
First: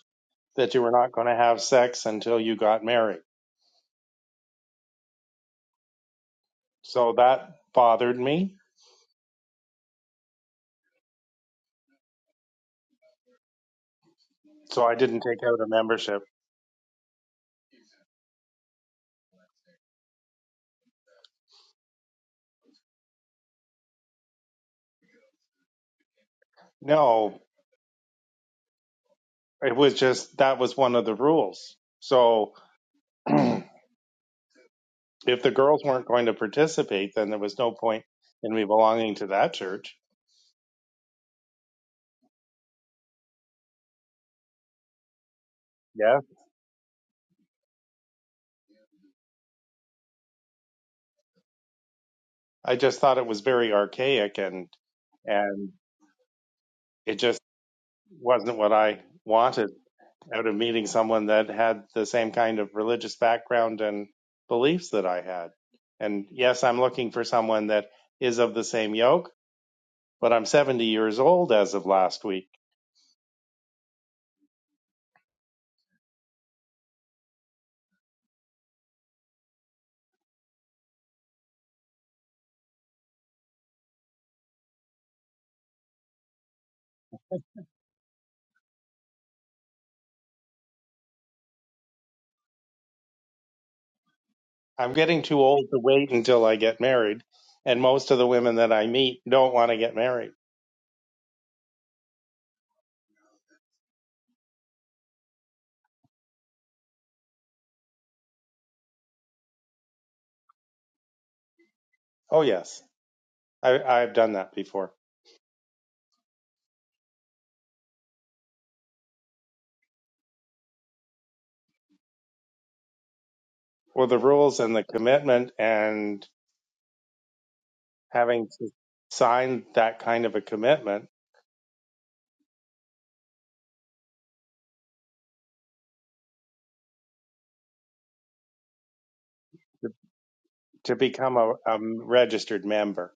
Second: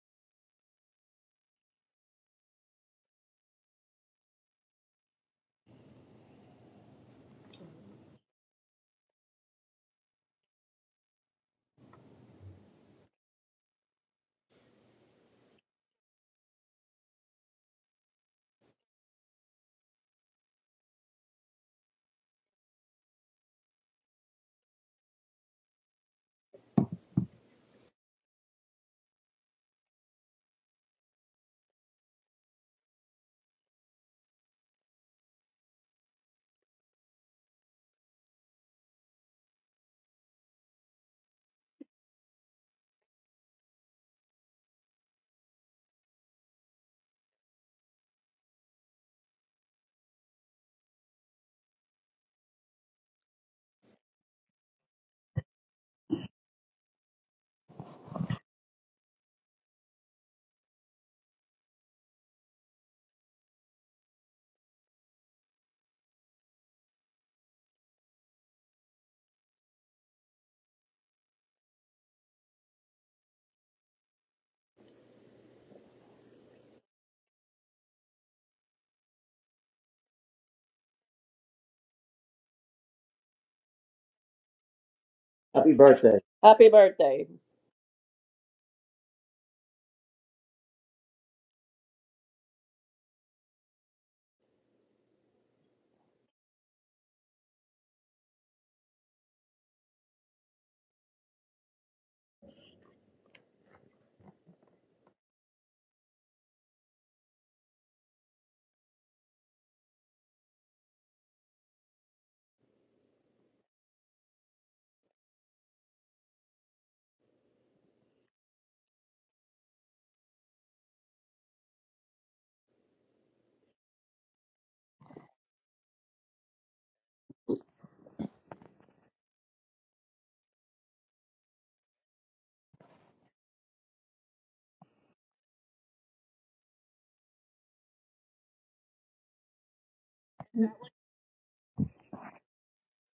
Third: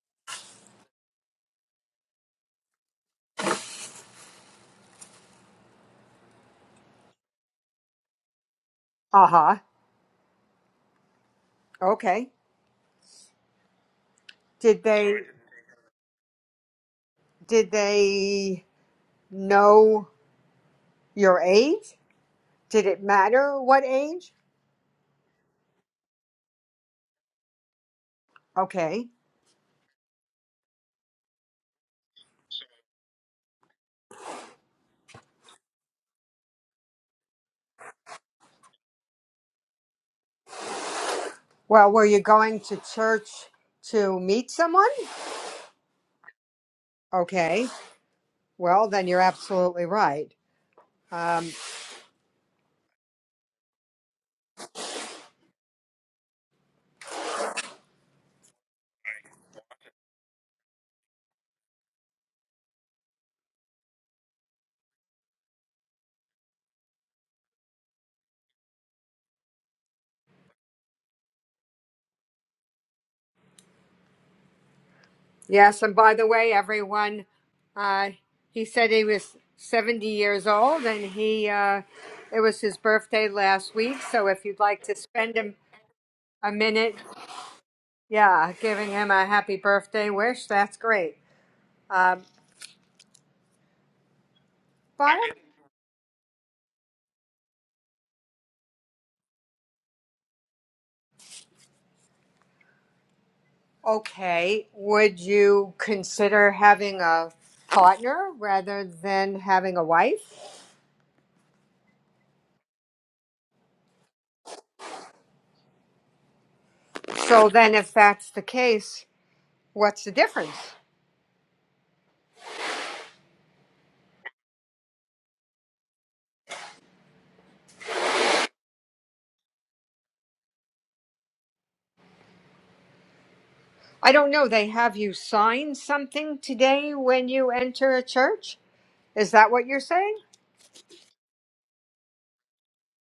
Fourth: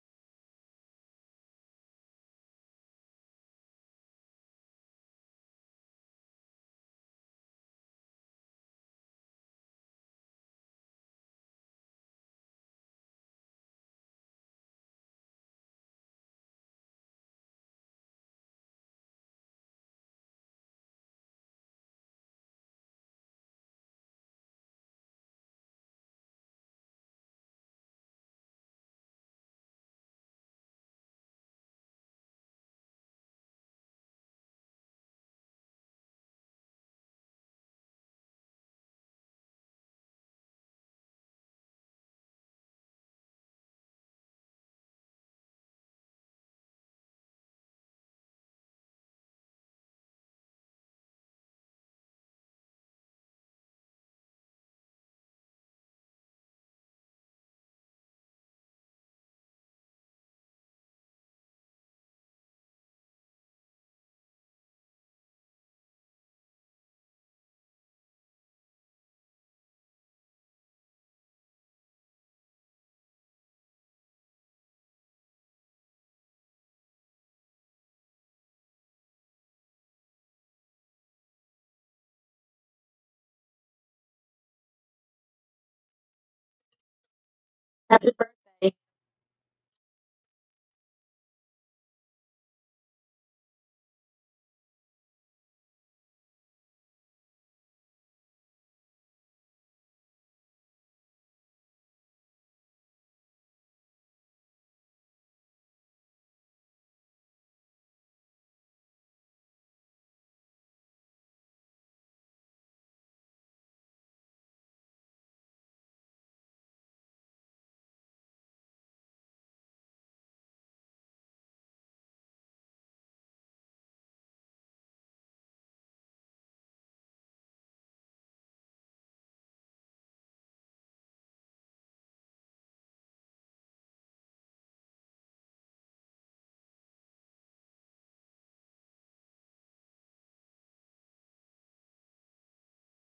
Speaker 3: that you were not going to have sex until you got married. So that bothered me.
Speaker 2: Uh huh. Okay. Did
Speaker 3: So I
Speaker 2: they
Speaker 3: didn't take out a membership.
Speaker 2: did they know your age? Did it matter what age?
Speaker 3: No,
Speaker 2: Okay.
Speaker 3: it was just that was one of the rules. So if the girls weren't going to participate, then there was no point in me belonging to that church.
Speaker 2: Well, were you going to church to meet someone?
Speaker 3: Yeah.
Speaker 2: Okay. Well, then you're absolutely right. Um,
Speaker 3: I just thought it was very archaic and and it just wasn't what I wanted. out of meeting someone that had the same kind of religious background and beliefs that I had. And yes, I'm looking for someone that is of the same yoke, but I'm 70 years old as of last week.
Speaker 2: yes, and by the way, everyone, uh, he said he was 70 years old and he uh, it was his birthday last week. So if you'd like to spend him
Speaker 1: Happy birthday.
Speaker 2: a
Speaker 1: Happy
Speaker 2: minute,
Speaker 1: birthday.
Speaker 4: Happy
Speaker 2: yeah,
Speaker 4: birthday.
Speaker 2: giving him a happy birthday wish, that's great. Um,
Speaker 3: I'm
Speaker 2: but
Speaker 3: getting too old to wait until I get married. And most of the women that I meet don't want to get married.
Speaker 2: Okay, would you consider having a partner rather than having a wife?
Speaker 3: Oh, yes, I, I've done that before.
Speaker 2: So then, if that's the case, what's the difference?
Speaker 3: Well, the rules and the commitment and having to sign that kind of a commitment
Speaker 2: I don't know. They have you sign something today when you enter a church? Is that what you're
Speaker 3: to
Speaker 2: saying?
Speaker 3: to become a, a registered member.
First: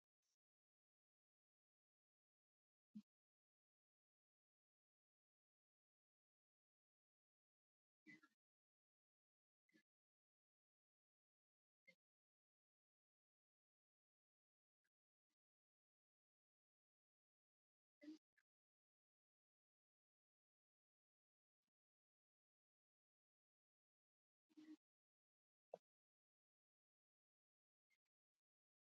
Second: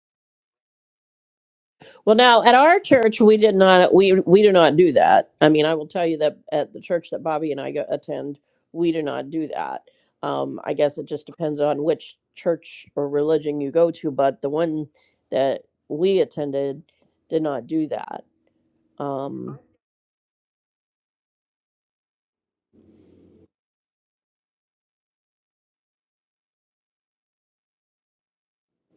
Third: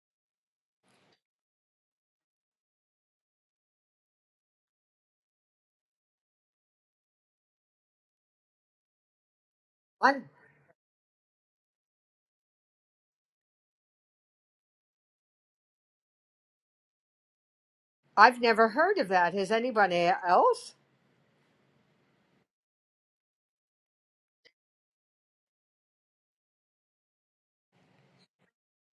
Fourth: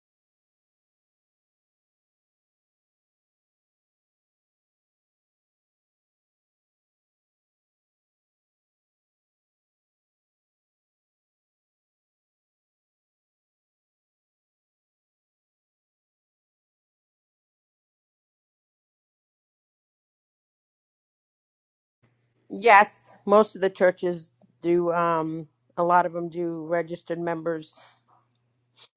Speaker 1: Well, now at our church, we did not we we do not do that. I mean, I will tell you that at the church that Bobby and I go, attend, we do not do that.
Speaker 2: I'm,
Speaker 1: Um, I guess it just depends on which church or religion you go to, but the one that we attended did not do that.
Speaker 2: I've never heard of that. Has
Speaker 1: Um,
Speaker 2: anybody else?
Speaker 4: Yes, most of the churches do. Um, a lot of them do registered members,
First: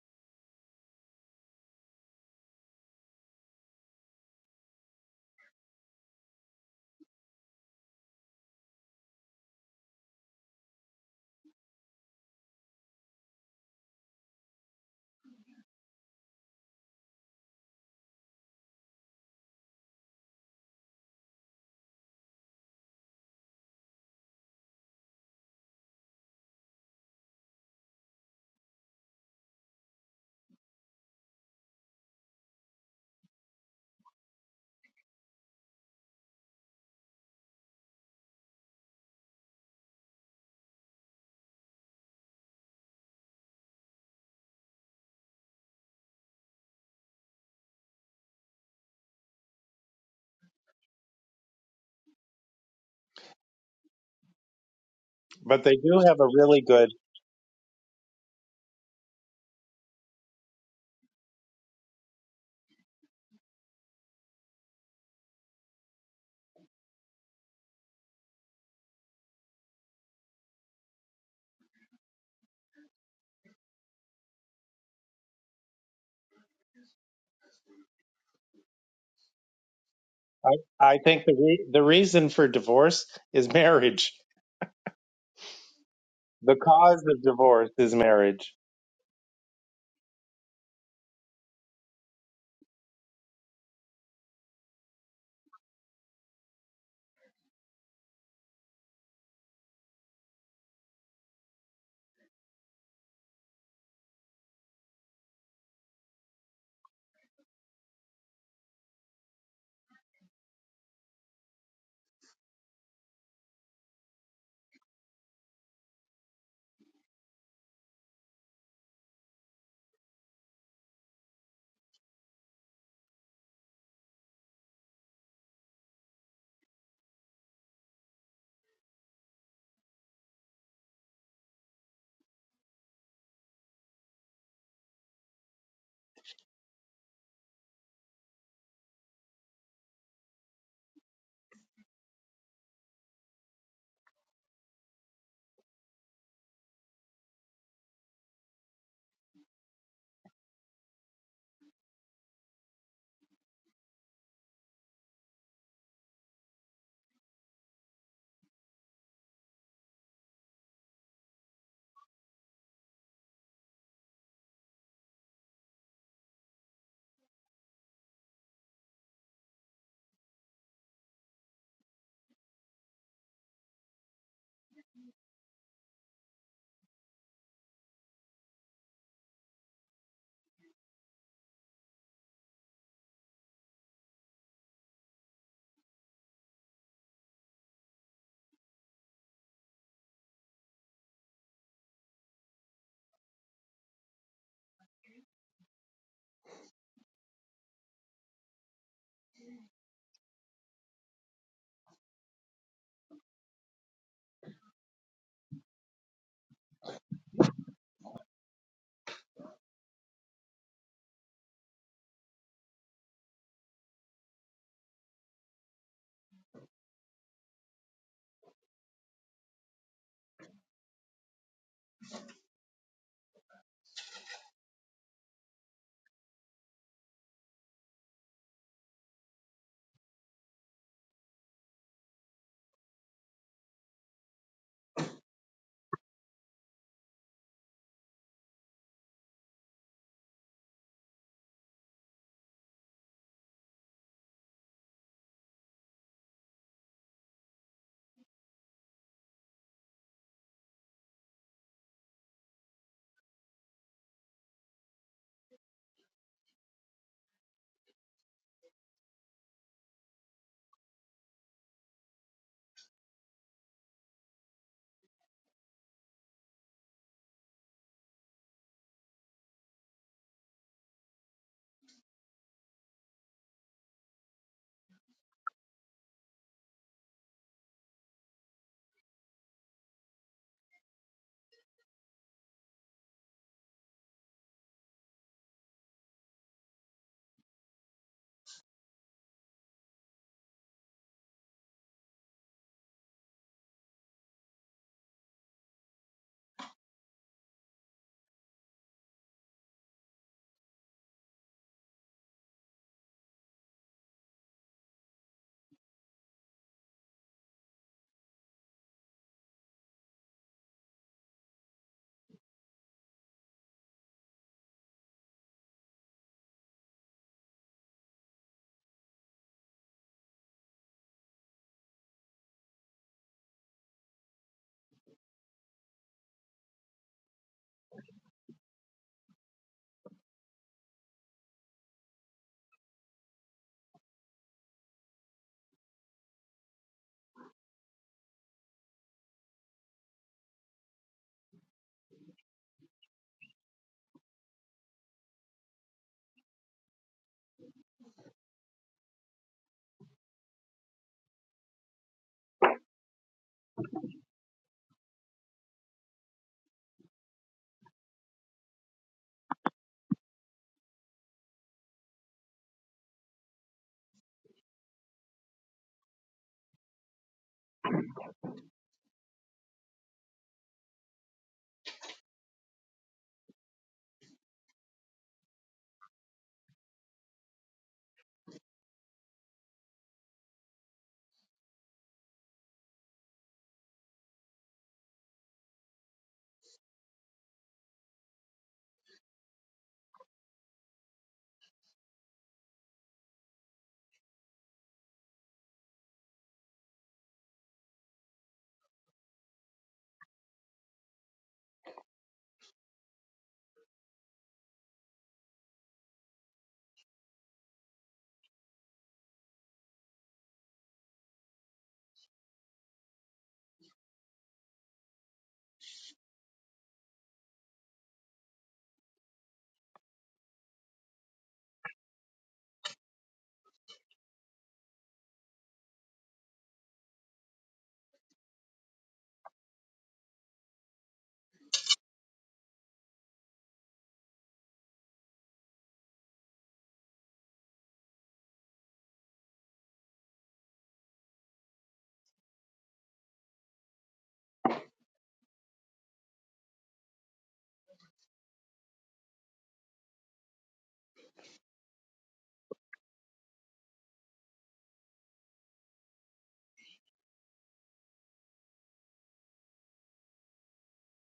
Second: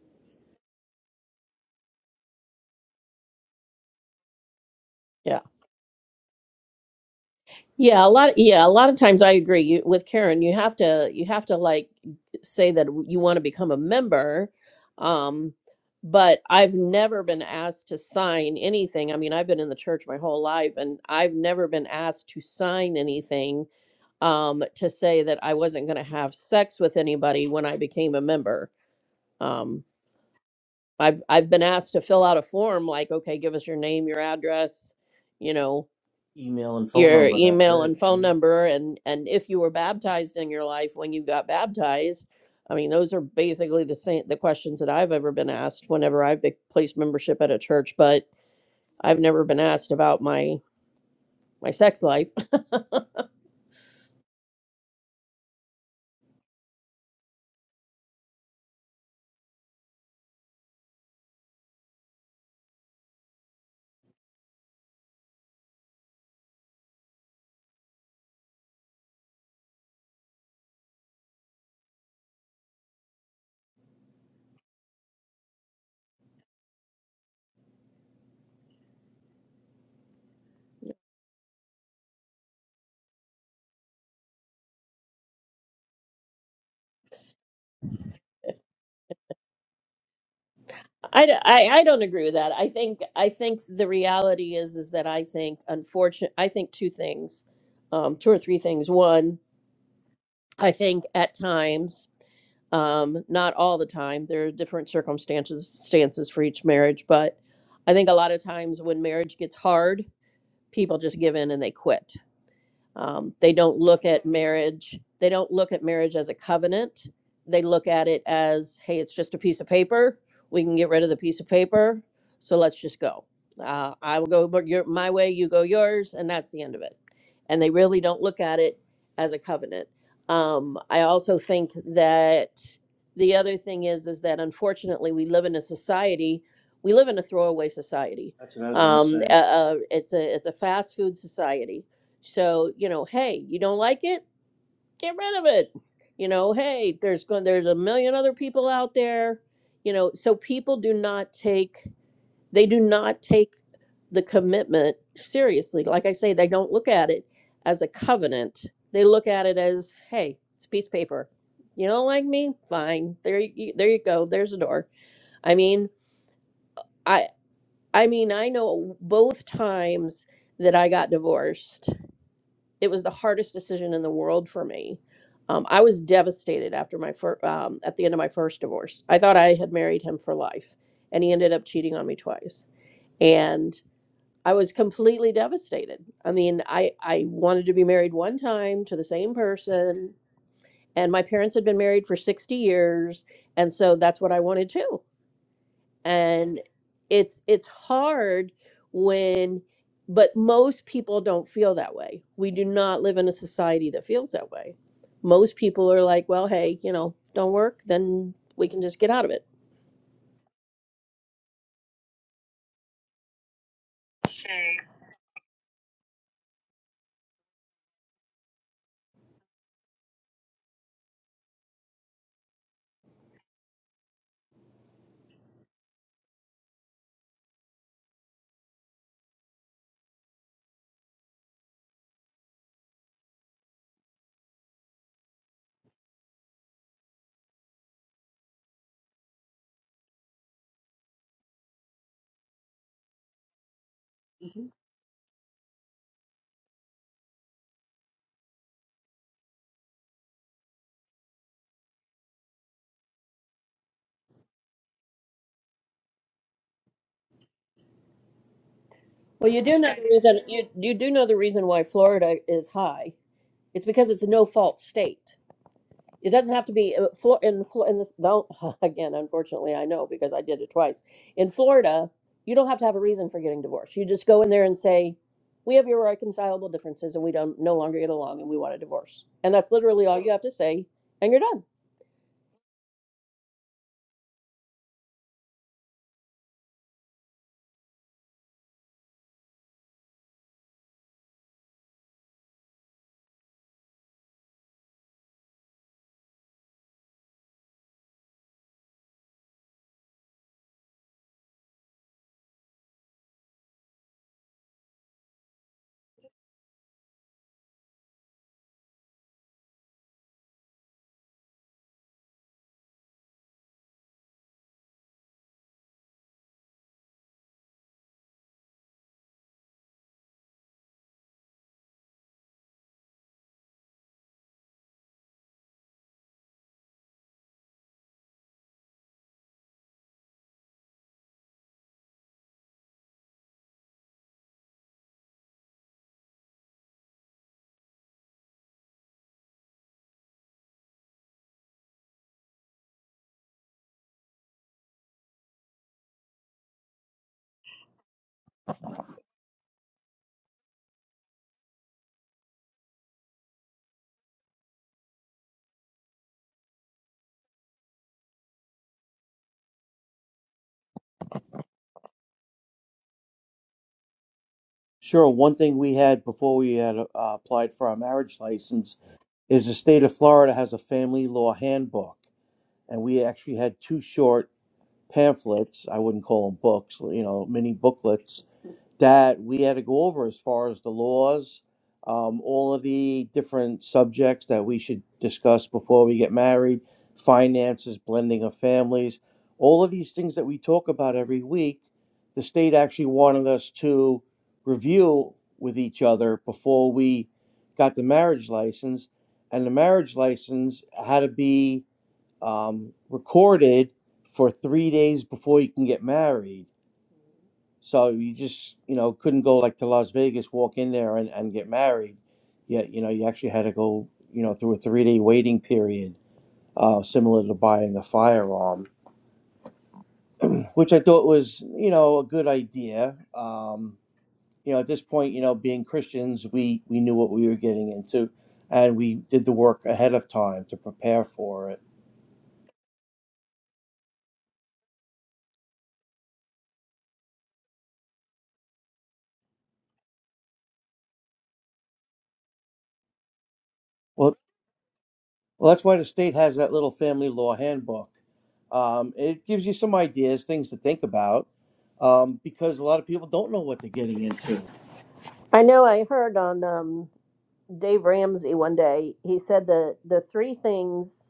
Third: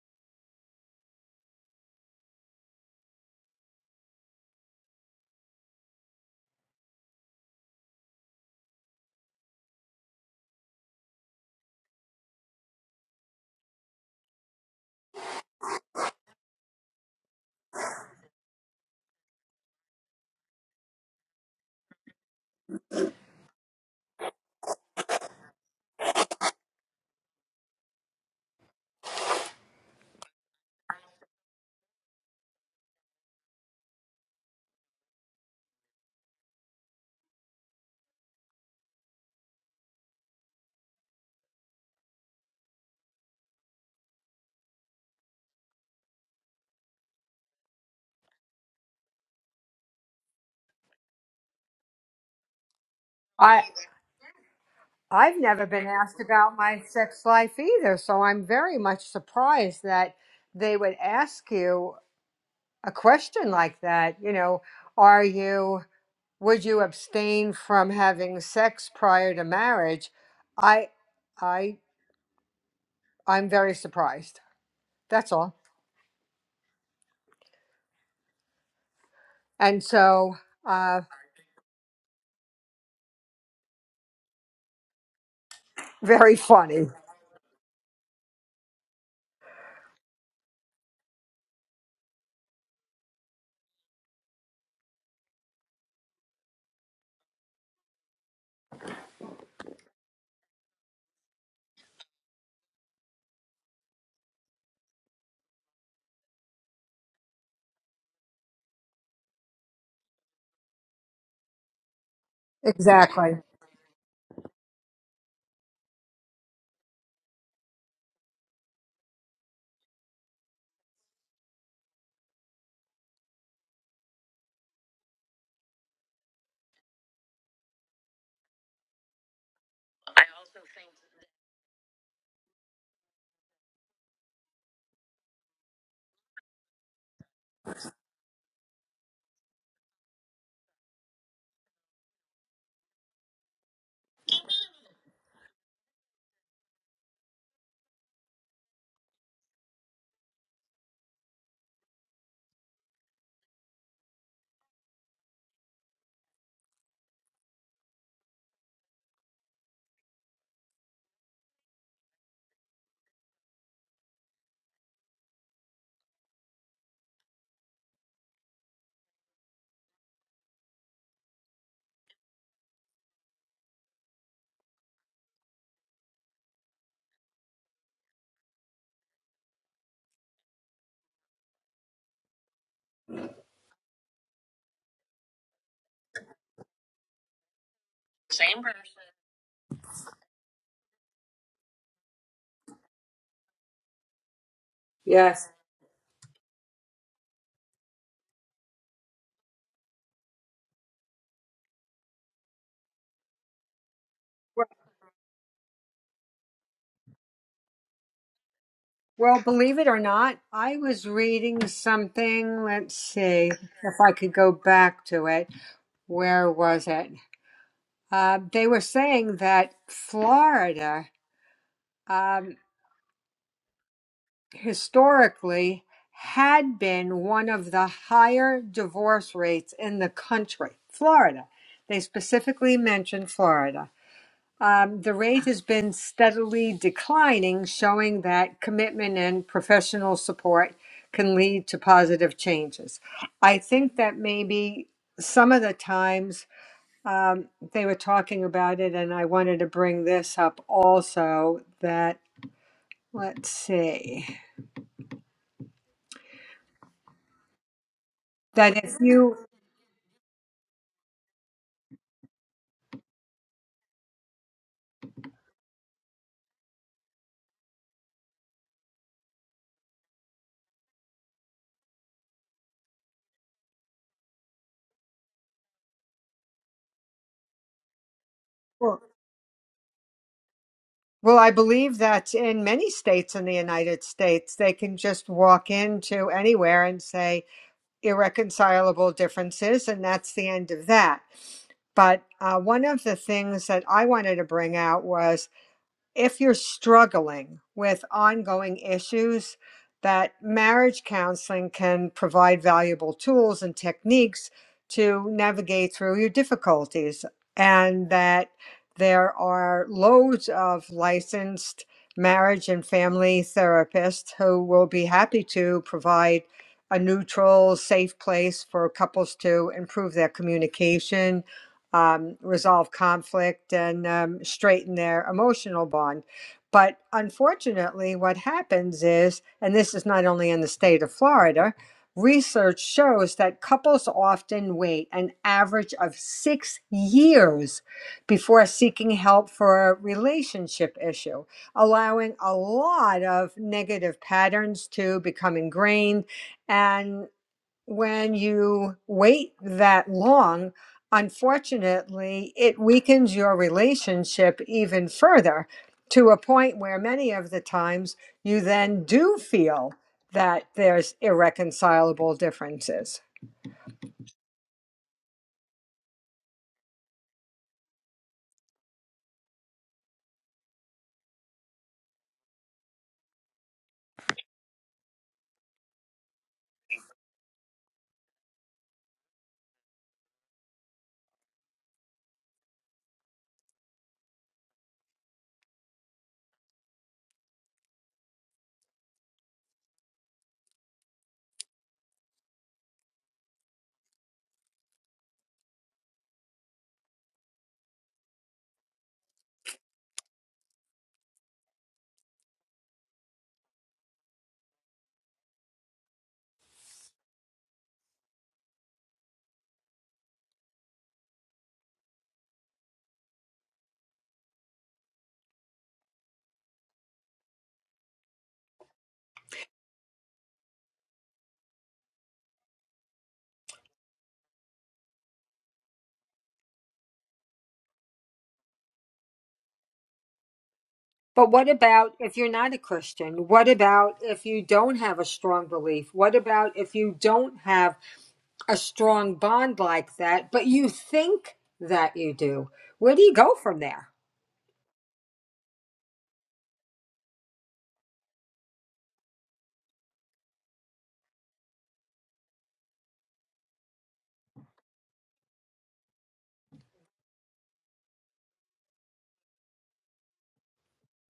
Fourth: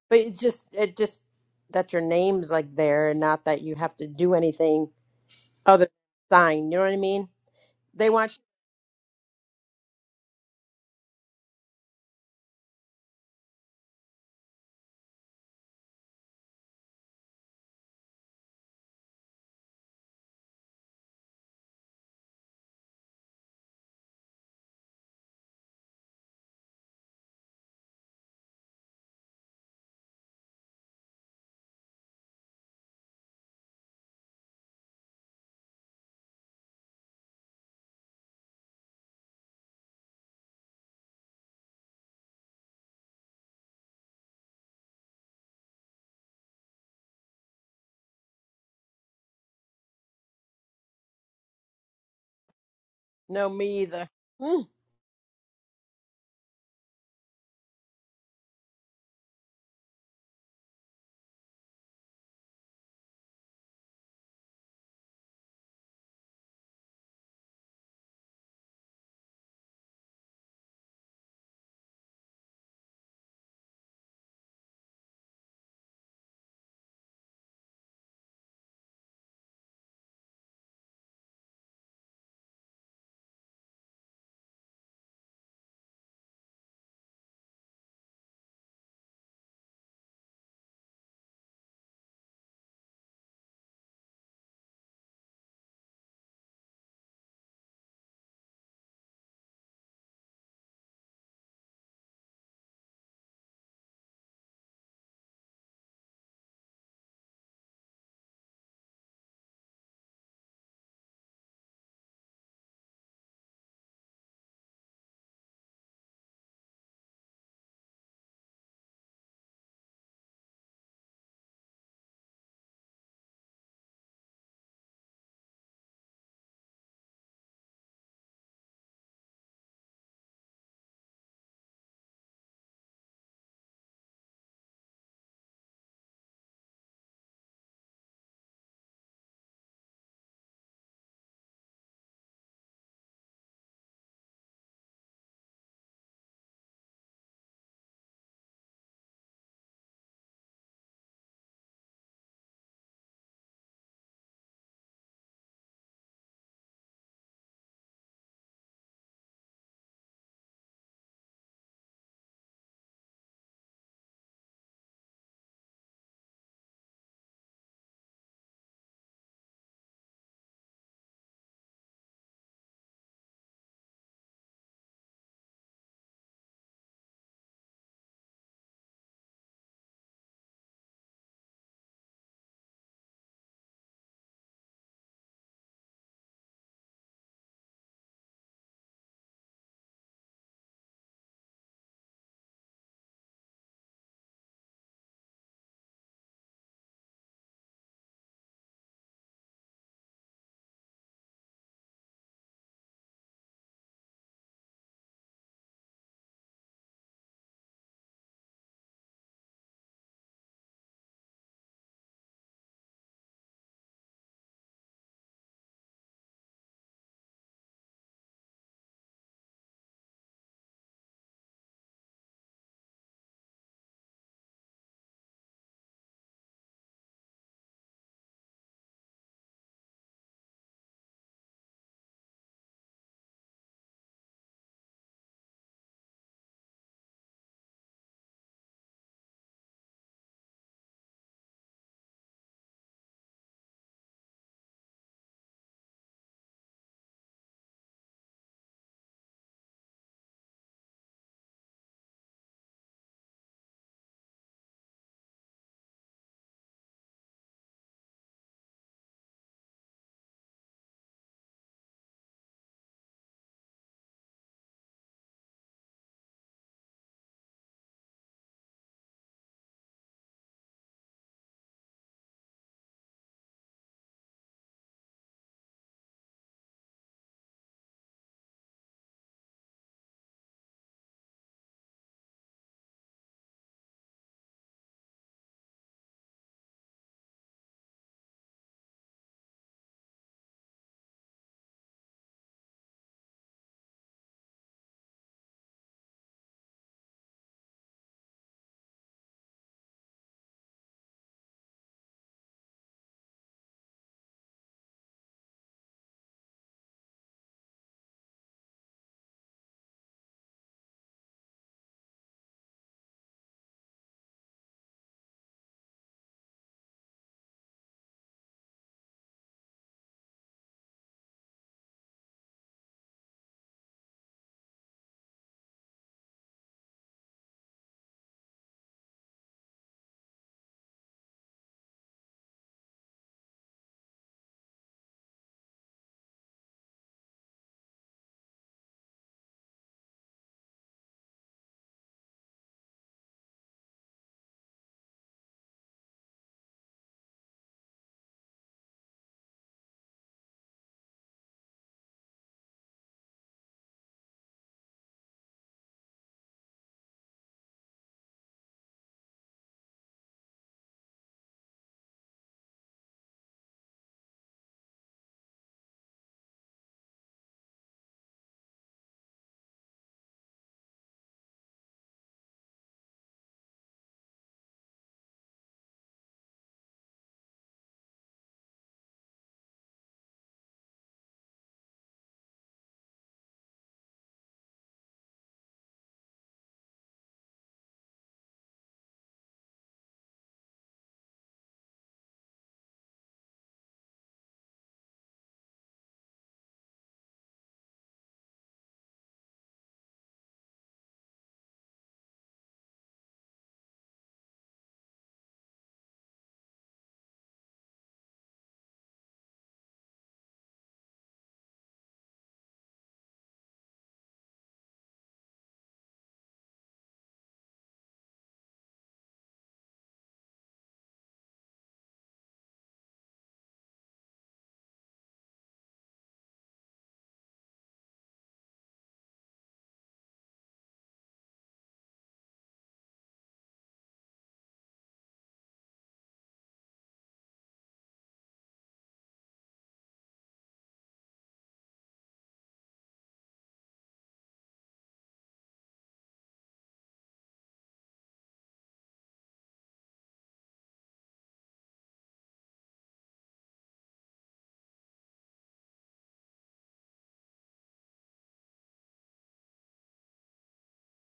Speaker 4: but it's just it just that your name's like there, and not that you have to do anything
Speaker 1: yeah.
Speaker 4: other than sign. You know what I mean?
Speaker 1: Yeah,
Speaker 4: They
Speaker 1: a
Speaker 4: want
Speaker 1: lot yeah, a lot of times I agree you, with Karen. You have to you have to like say that you want to become a member. Um but I've never been asked to sign anything. I mean, I've been in the church my whole life and I've never been asked to sign anything um to say that I wasn't going to have sex with anybody when I became a member. um, I've I've been asked to fill out a form like, okay, give us your name, your address, you know, Email and phone your number. That's email it. and phone Yeah. number and and if you were baptized in your life when you got baptized. I mean, those are basically the same the questions that I've ever been asked whenever I've be- placed membership at a church, but I've never been asked about my my sex life.
Speaker 4: you. No,
Speaker 2: I
Speaker 4: me either.
Speaker 2: I've
Speaker 3: But
Speaker 2: never
Speaker 3: they
Speaker 2: been
Speaker 3: do
Speaker 2: asked
Speaker 3: have a
Speaker 2: about
Speaker 3: really
Speaker 2: my
Speaker 3: good.
Speaker 2: sex life either, so I'm very much surprised that they would ask you a question like that. You know, are you, would you abstain from having sex prior to marriage? I, I, I'm very surprised. That's all. And so,
Speaker 3: I, I
Speaker 2: uh,
Speaker 3: think the re, the reason for divorce is marriage.
Speaker 2: very
Speaker 3: The
Speaker 2: funny.
Speaker 3: cause of divorce is marriage.
Speaker 1: I, d- I, I don't agree with that. I think I think the reality is is that I think unfortunate I think two things, um, two or three things. One, I think at times, um, not all the time, there are different circumstances stances for each marriage, but I think a lot of times when marriage gets hard, people just give in and they quit um,
Speaker 2: Exactly.
Speaker 1: they don't look at marriage. They don't look at marriage as a covenant. They look at it as, hey, it's just a piece of paper. We can get rid of the piece of paper. So let's just go. Uh, I will go but your, my way, you go yours, and that's the end of it. And they really don't look at it as a covenant. Um, I also think that the other thing is, is that unfortunately we live in a society. We live in a throwaway society. That's what I was going to Um, uh, say. uh, uh, it's a it's a fast food society so, you know, hey, you don't like it? Get rid of it. You know, hey, there's going there's a million other people out there. You know, so people do not take they do not take the commitment seriously. Like I say, they don't look at it as a covenant. They look at it as, hey, it's a piece of paper. You don't like me? Fine. There you there you go. There's a door. I mean, I I mean, I know both times that I got divorced it was the hardest decision in the world for me. Um, I was devastated after my fir- um, at the end of my first divorce. I thought I had married him for life, and he ended up cheating on me twice. And I was completely devastated. I mean, I I wanted to be married one time to the same person, and my parents had been married for sixty years, and so that's what I wanted too
Speaker 2: Yes.
Speaker 1: and it's it's hard when but most people don't feel that way we do not live in a society that feels that
Speaker 2: Well,
Speaker 1: way most people are like well hey you know don't work then we can just get out of
Speaker 2: well,
Speaker 1: it
Speaker 2: believe it or not, I was reading something. Let's see if I could go back to it. Where was it? Uh, they were saying that Florida. um, historically had been one of the higher divorce rates in the country, Florida. They specifically mentioned Florida. Um, the rate has been steadily declining, showing that commitment and professional support can lead to positive changes. I think that
Speaker 1: Mhm.
Speaker 2: maybe some of the times um, they were talking about it, and I wanted to bring this up also that, let's see, that if you
Speaker 1: well you do know the reason you, you do know the reason why florida is high it's because it's a no fault state It doesn't have to be uh, Flo- in Flo- in this though again unfortunately I know because I did it twice. In Florida, you don't have to have a reason for getting divorced. You just go in there and say, "We have irreconcilable differences and we don't no longer get along and we want a
Speaker 2: Well,
Speaker 1: divorce." And that's literally all you have to say and
Speaker 2: well,
Speaker 1: you're
Speaker 2: I
Speaker 1: done.
Speaker 2: believe that in many states in the United States, they can just walk into anywhere and say irreconcilable differences, and that's the end of that. But uh, one of the things that I wanted to bring out was if you're struggling with ongoing issues, that marriage counseling can provide valuable tools and techniques to navigate through your difficulties, and that there are loads of licensed marriage and family therapists who will be happy to provide a neutral, safe place for couples to improve their communication um, resolve conflict and um, straighten their emotional bond. But unfortunately, what happens is, and this is not only in the state of Florida, research shows that couples often wait an average of six years before seeking help for a relationship issue, allowing a lot of negative patterns to become ingrained. and when you wait that long, unfortunately, it weakens your relationship even further to a point where many of the times you then do feel that there's irreconcilable differences.
Speaker 1: Sure. One thing we had before we had uh, applied for our marriage license is the state of Florida has a family law handbook, and we actually had two short. pamphlets, I wouldn't call them books, you know, mini booklets that we had to go over as far as the laws, um, all of the different subjects that we should discuss before we get married, finances, blending of families, all of these things that we talk about every week. The state actually wanted us to review with each other before we got the marriage license, and the marriage license had to be um, recorded for three days before you can get married. So you just, you know, couldn't go like to Las Vegas, walk in there and, and get married. Yet, you know, you actually had to go, you know, through a three day waiting period, uh, similar to buying a firearm, which I thought was, you know, a good idea. Um, you know, at this point, you know, being Christians, we, we knew what we were getting into and we did the work ahead of time to prepare
Speaker 2: But what
Speaker 1: for it.
Speaker 2: about if you're not a Christian? What about if you don't have a strong belief? What about if you don't have a strong bond like that, but you think that you do? Where do you go from there?
Speaker 1: Well. Well, that's why the state has that little family law handbook. Um, it gives you some ideas, things to think about, um, because a lot of people don't know what they're getting into. I know I heard on um, Dave Ramsey one day, he said that the three things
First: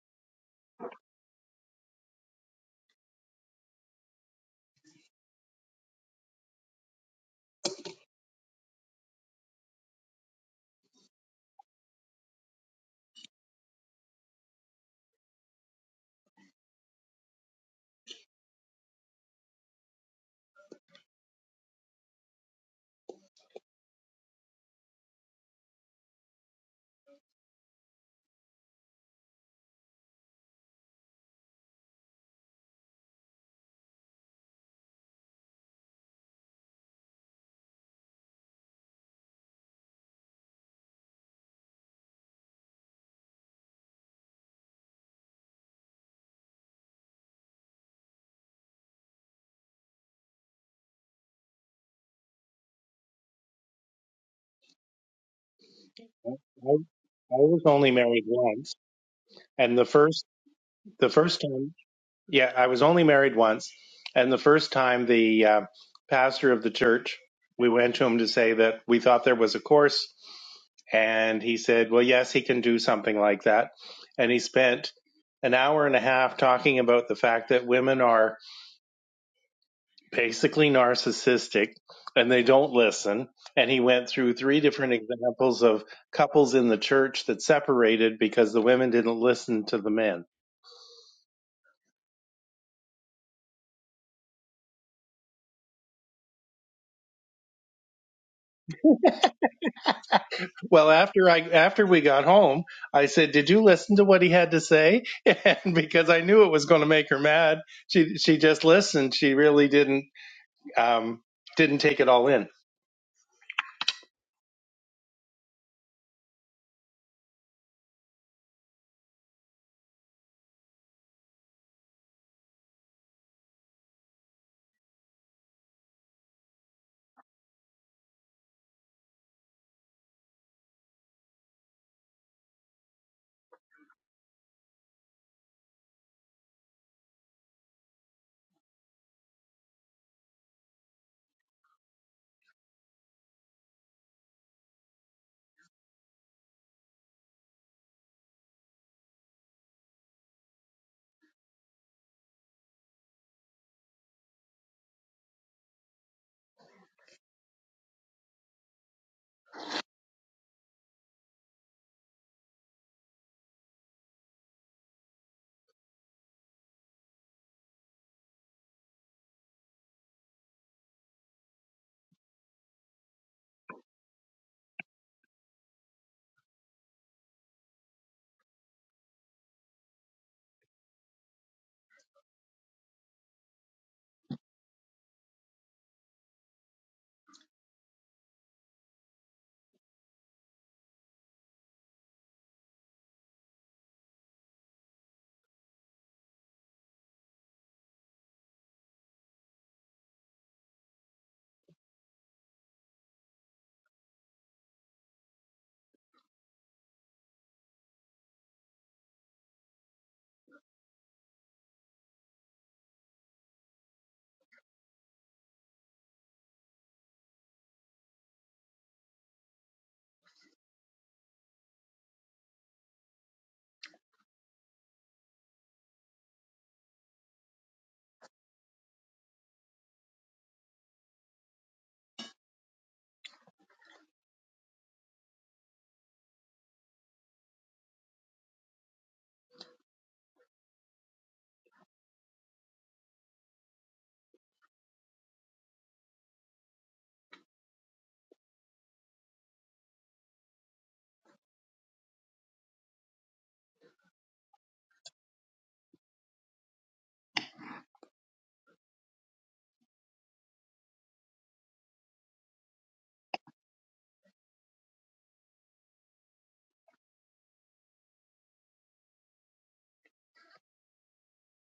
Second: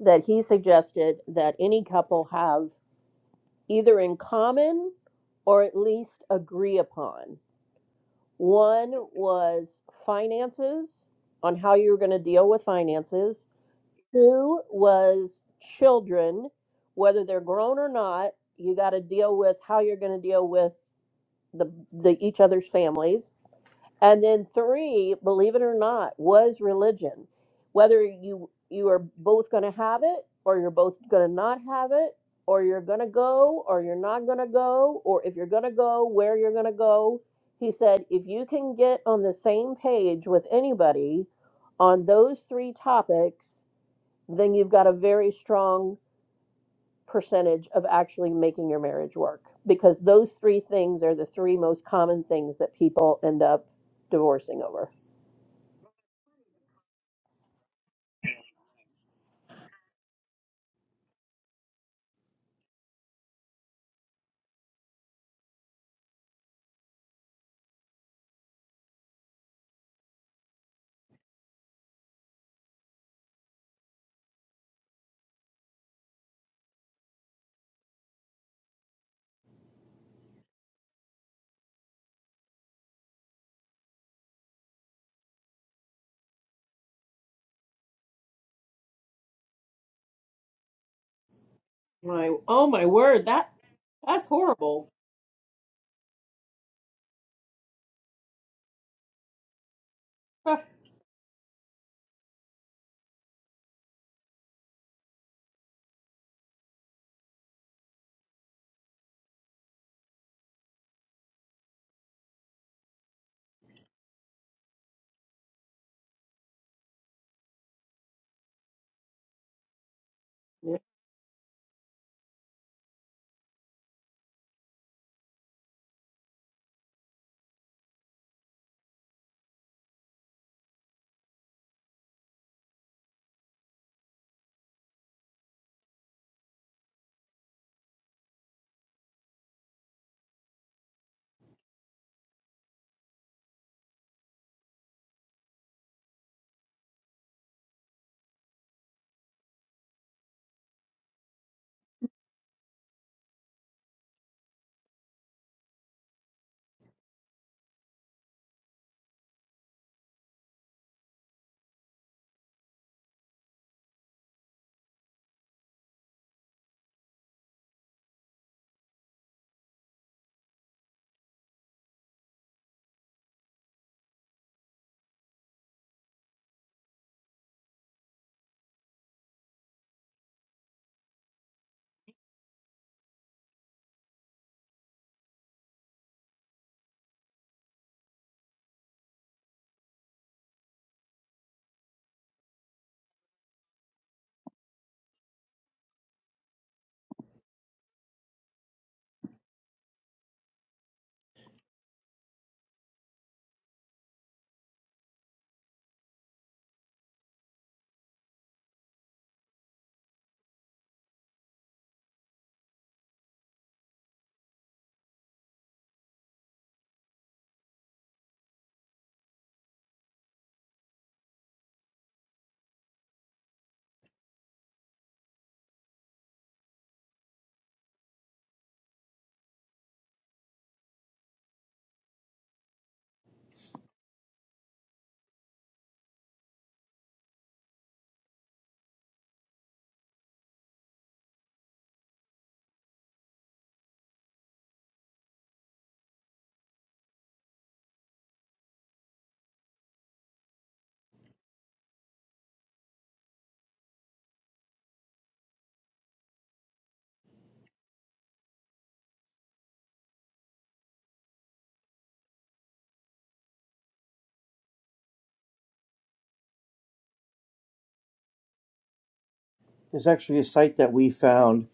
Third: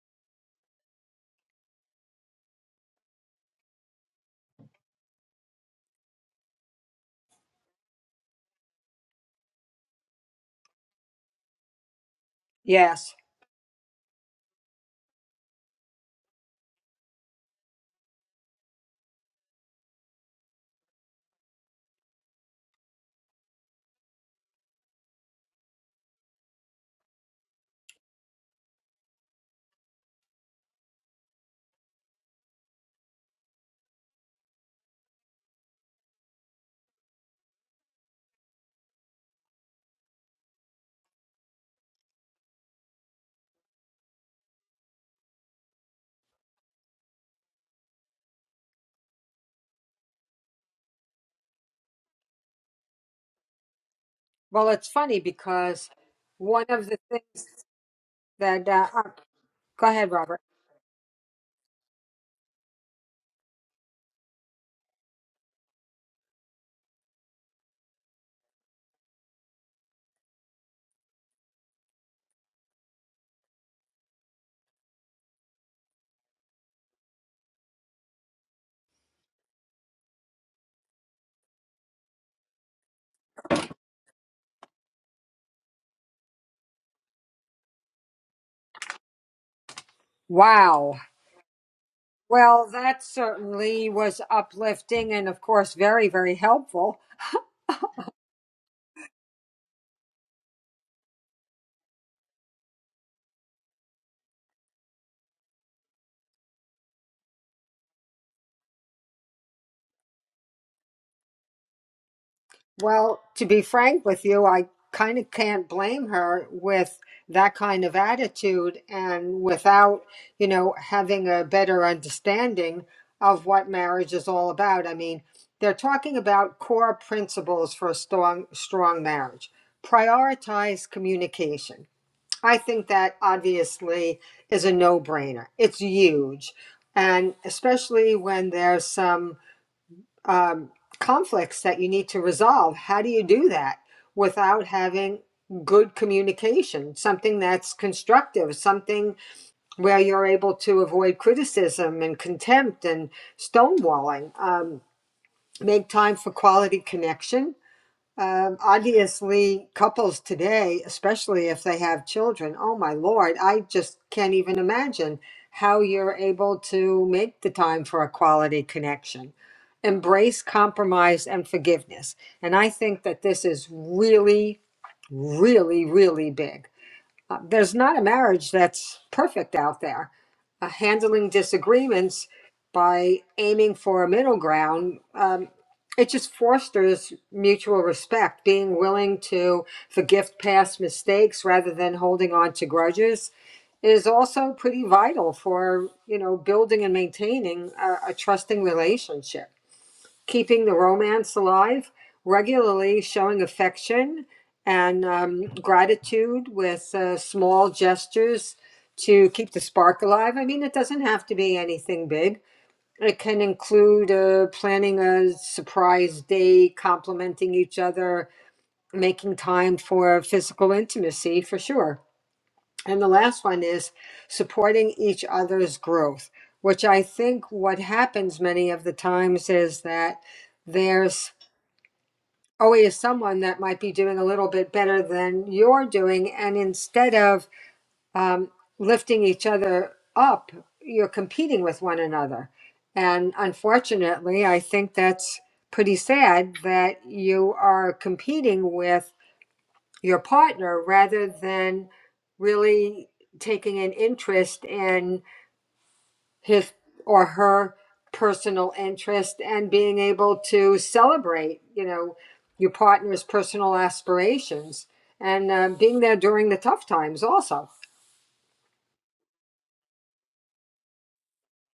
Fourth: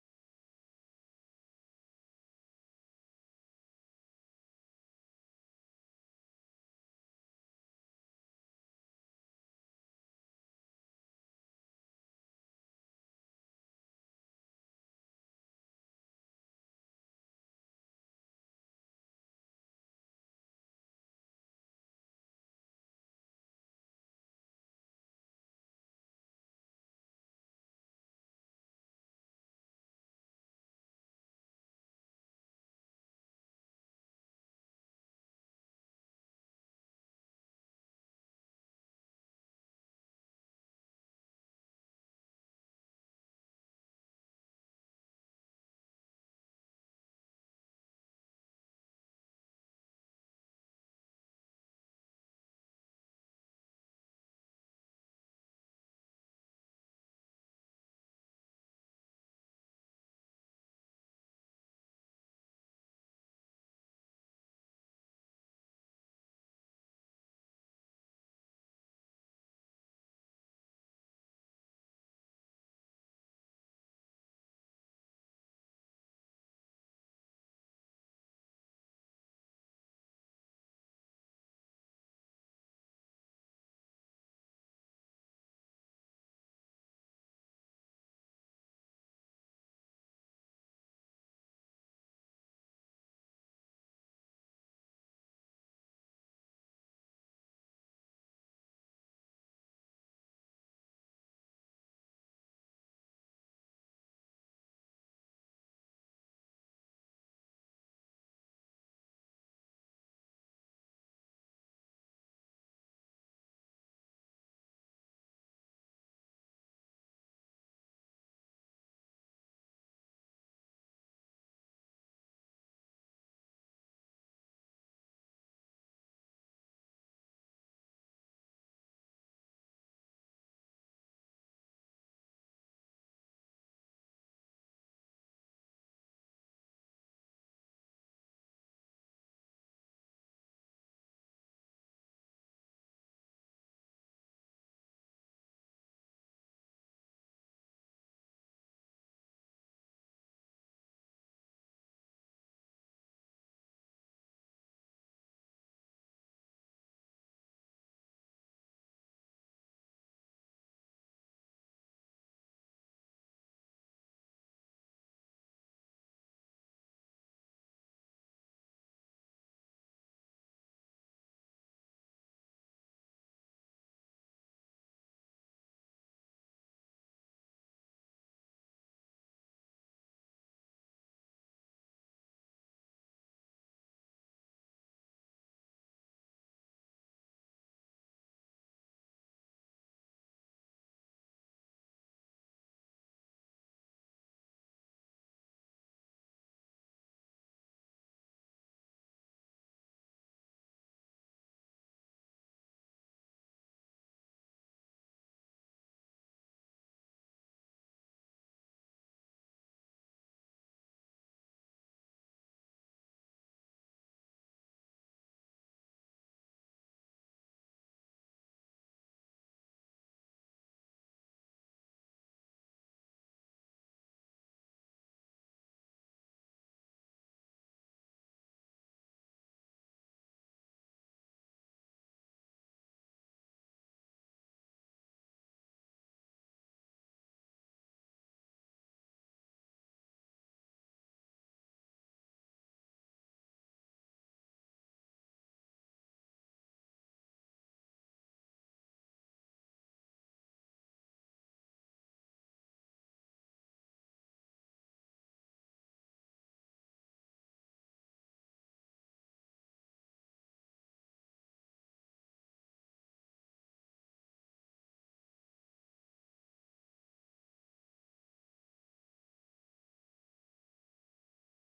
Speaker 1: that he suggested that any couple have either in common or at least agree upon. One was finances, on how you were going to deal with
Speaker 2: Yes.
Speaker 1: finances. Two was children, whether they're grown or not, you got to deal with how you're going to deal with the, the each other's families. And then three, believe it or not, was religion. Whether you you are both going to have it or you're both going to not have it or you're going to go or you're not going to go or if you're going to go, where you're going to go. He said if you can get on the same page with anybody on those three topics, then you've got a very strong percentage of actually making your marriage work because those three things are the three most common things that people end up divorcing
Speaker 2: Well, it's
Speaker 1: over.
Speaker 2: funny because
Speaker 3: I,
Speaker 2: one
Speaker 3: I
Speaker 2: of the
Speaker 3: I
Speaker 2: things
Speaker 3: was only married
Speaker 2: that
Speaker 3: once,
Speaker 2: uh, uh,
Speaker 3: and the
Speaker 2: go ahead,
Speaker 3: first
Speaker 2: Robert.
Speaker 3: the first time, yeah, I was only married once, and the first time the uh, pastor of the church, we went to him to say that we thought there was a course, and he said, "Well, yes, he can do something like that," and he spent an hour and a half talking about the fact that women are basically narcissistic and they don't listen. And he went through three different examples of couples in the church that separated because the women didn't listen to the men.
Speaker 2: Wow.
Speaker 1: My oh
Speaker 2: Well,
Speaker 1: my
Speaker 2: that
Speaker 1: word, that
Speaker 2: certainly was
Speaker 1: that's horrible.
Speaker 2: uplifting and, of course, very, very helpful.
Speaker 1: Huh.
Speaker 3: Well, after I after we got home, I said, "Did you listen to what he had to say?" And because I knew it was going to make her mad, she she just listened. She really didn't um, didn't take it all in.
Speaker 2: Well, to be frank with you, I kind of can't blame her with that kind of attitude and without, you know,
Speaker 1: Yeah.
Speaker 2: having a better understanding of what marriage is all about. I mean, they're talking about core principles for a strong strong marriage. Prioritize communication. I think that obviously is a no-brainer. It's huge. And especially when there's some um, conflicts that you need to resolve. How do you do that without having good communication, something that's constructive, something where you're able to avoid criticism and contempt and stonewalling? Um, make time for quality connection um, obviously, couples today, especially if they have children, oh my Lord, I just can't even imagine how you're able to make the time for a quality connection. Embrace compromise and forgiveness. And I think that this is really, really, really big. Uh, there's not a marriage that's perfect out there. Uh, handling disagreements by aiming for a middle ground um, it just fosters mutual respect, being willing to forgive past mistakes rather than holding on to grudges is also pretty vital for, you know, building and maintaining a, a trusting relationship. Keeping the romance alive, regularly showing affection and um, gratitude with uh, small gestures to keep the spark alive. I mean, it doesn't have to be anything big it can include uh, planning a surprise day, complimenting each other, making time for physical intimacy for sure. And the last one is supporting each other's growth, which I think what happens many of the times is that there's always someone that might be doing a little bit better than you're doing. And instead of um, lifting each other up. You're competing with one another. And unfortunately, I think that's pretty sad that you are competing with your partner rather than really taking an interest in his or her personal interest and being able to celebrate, you know, your partner's personal aspirations and uh, being there during the tough times also.
Speaker 1: There's actually a site that we found.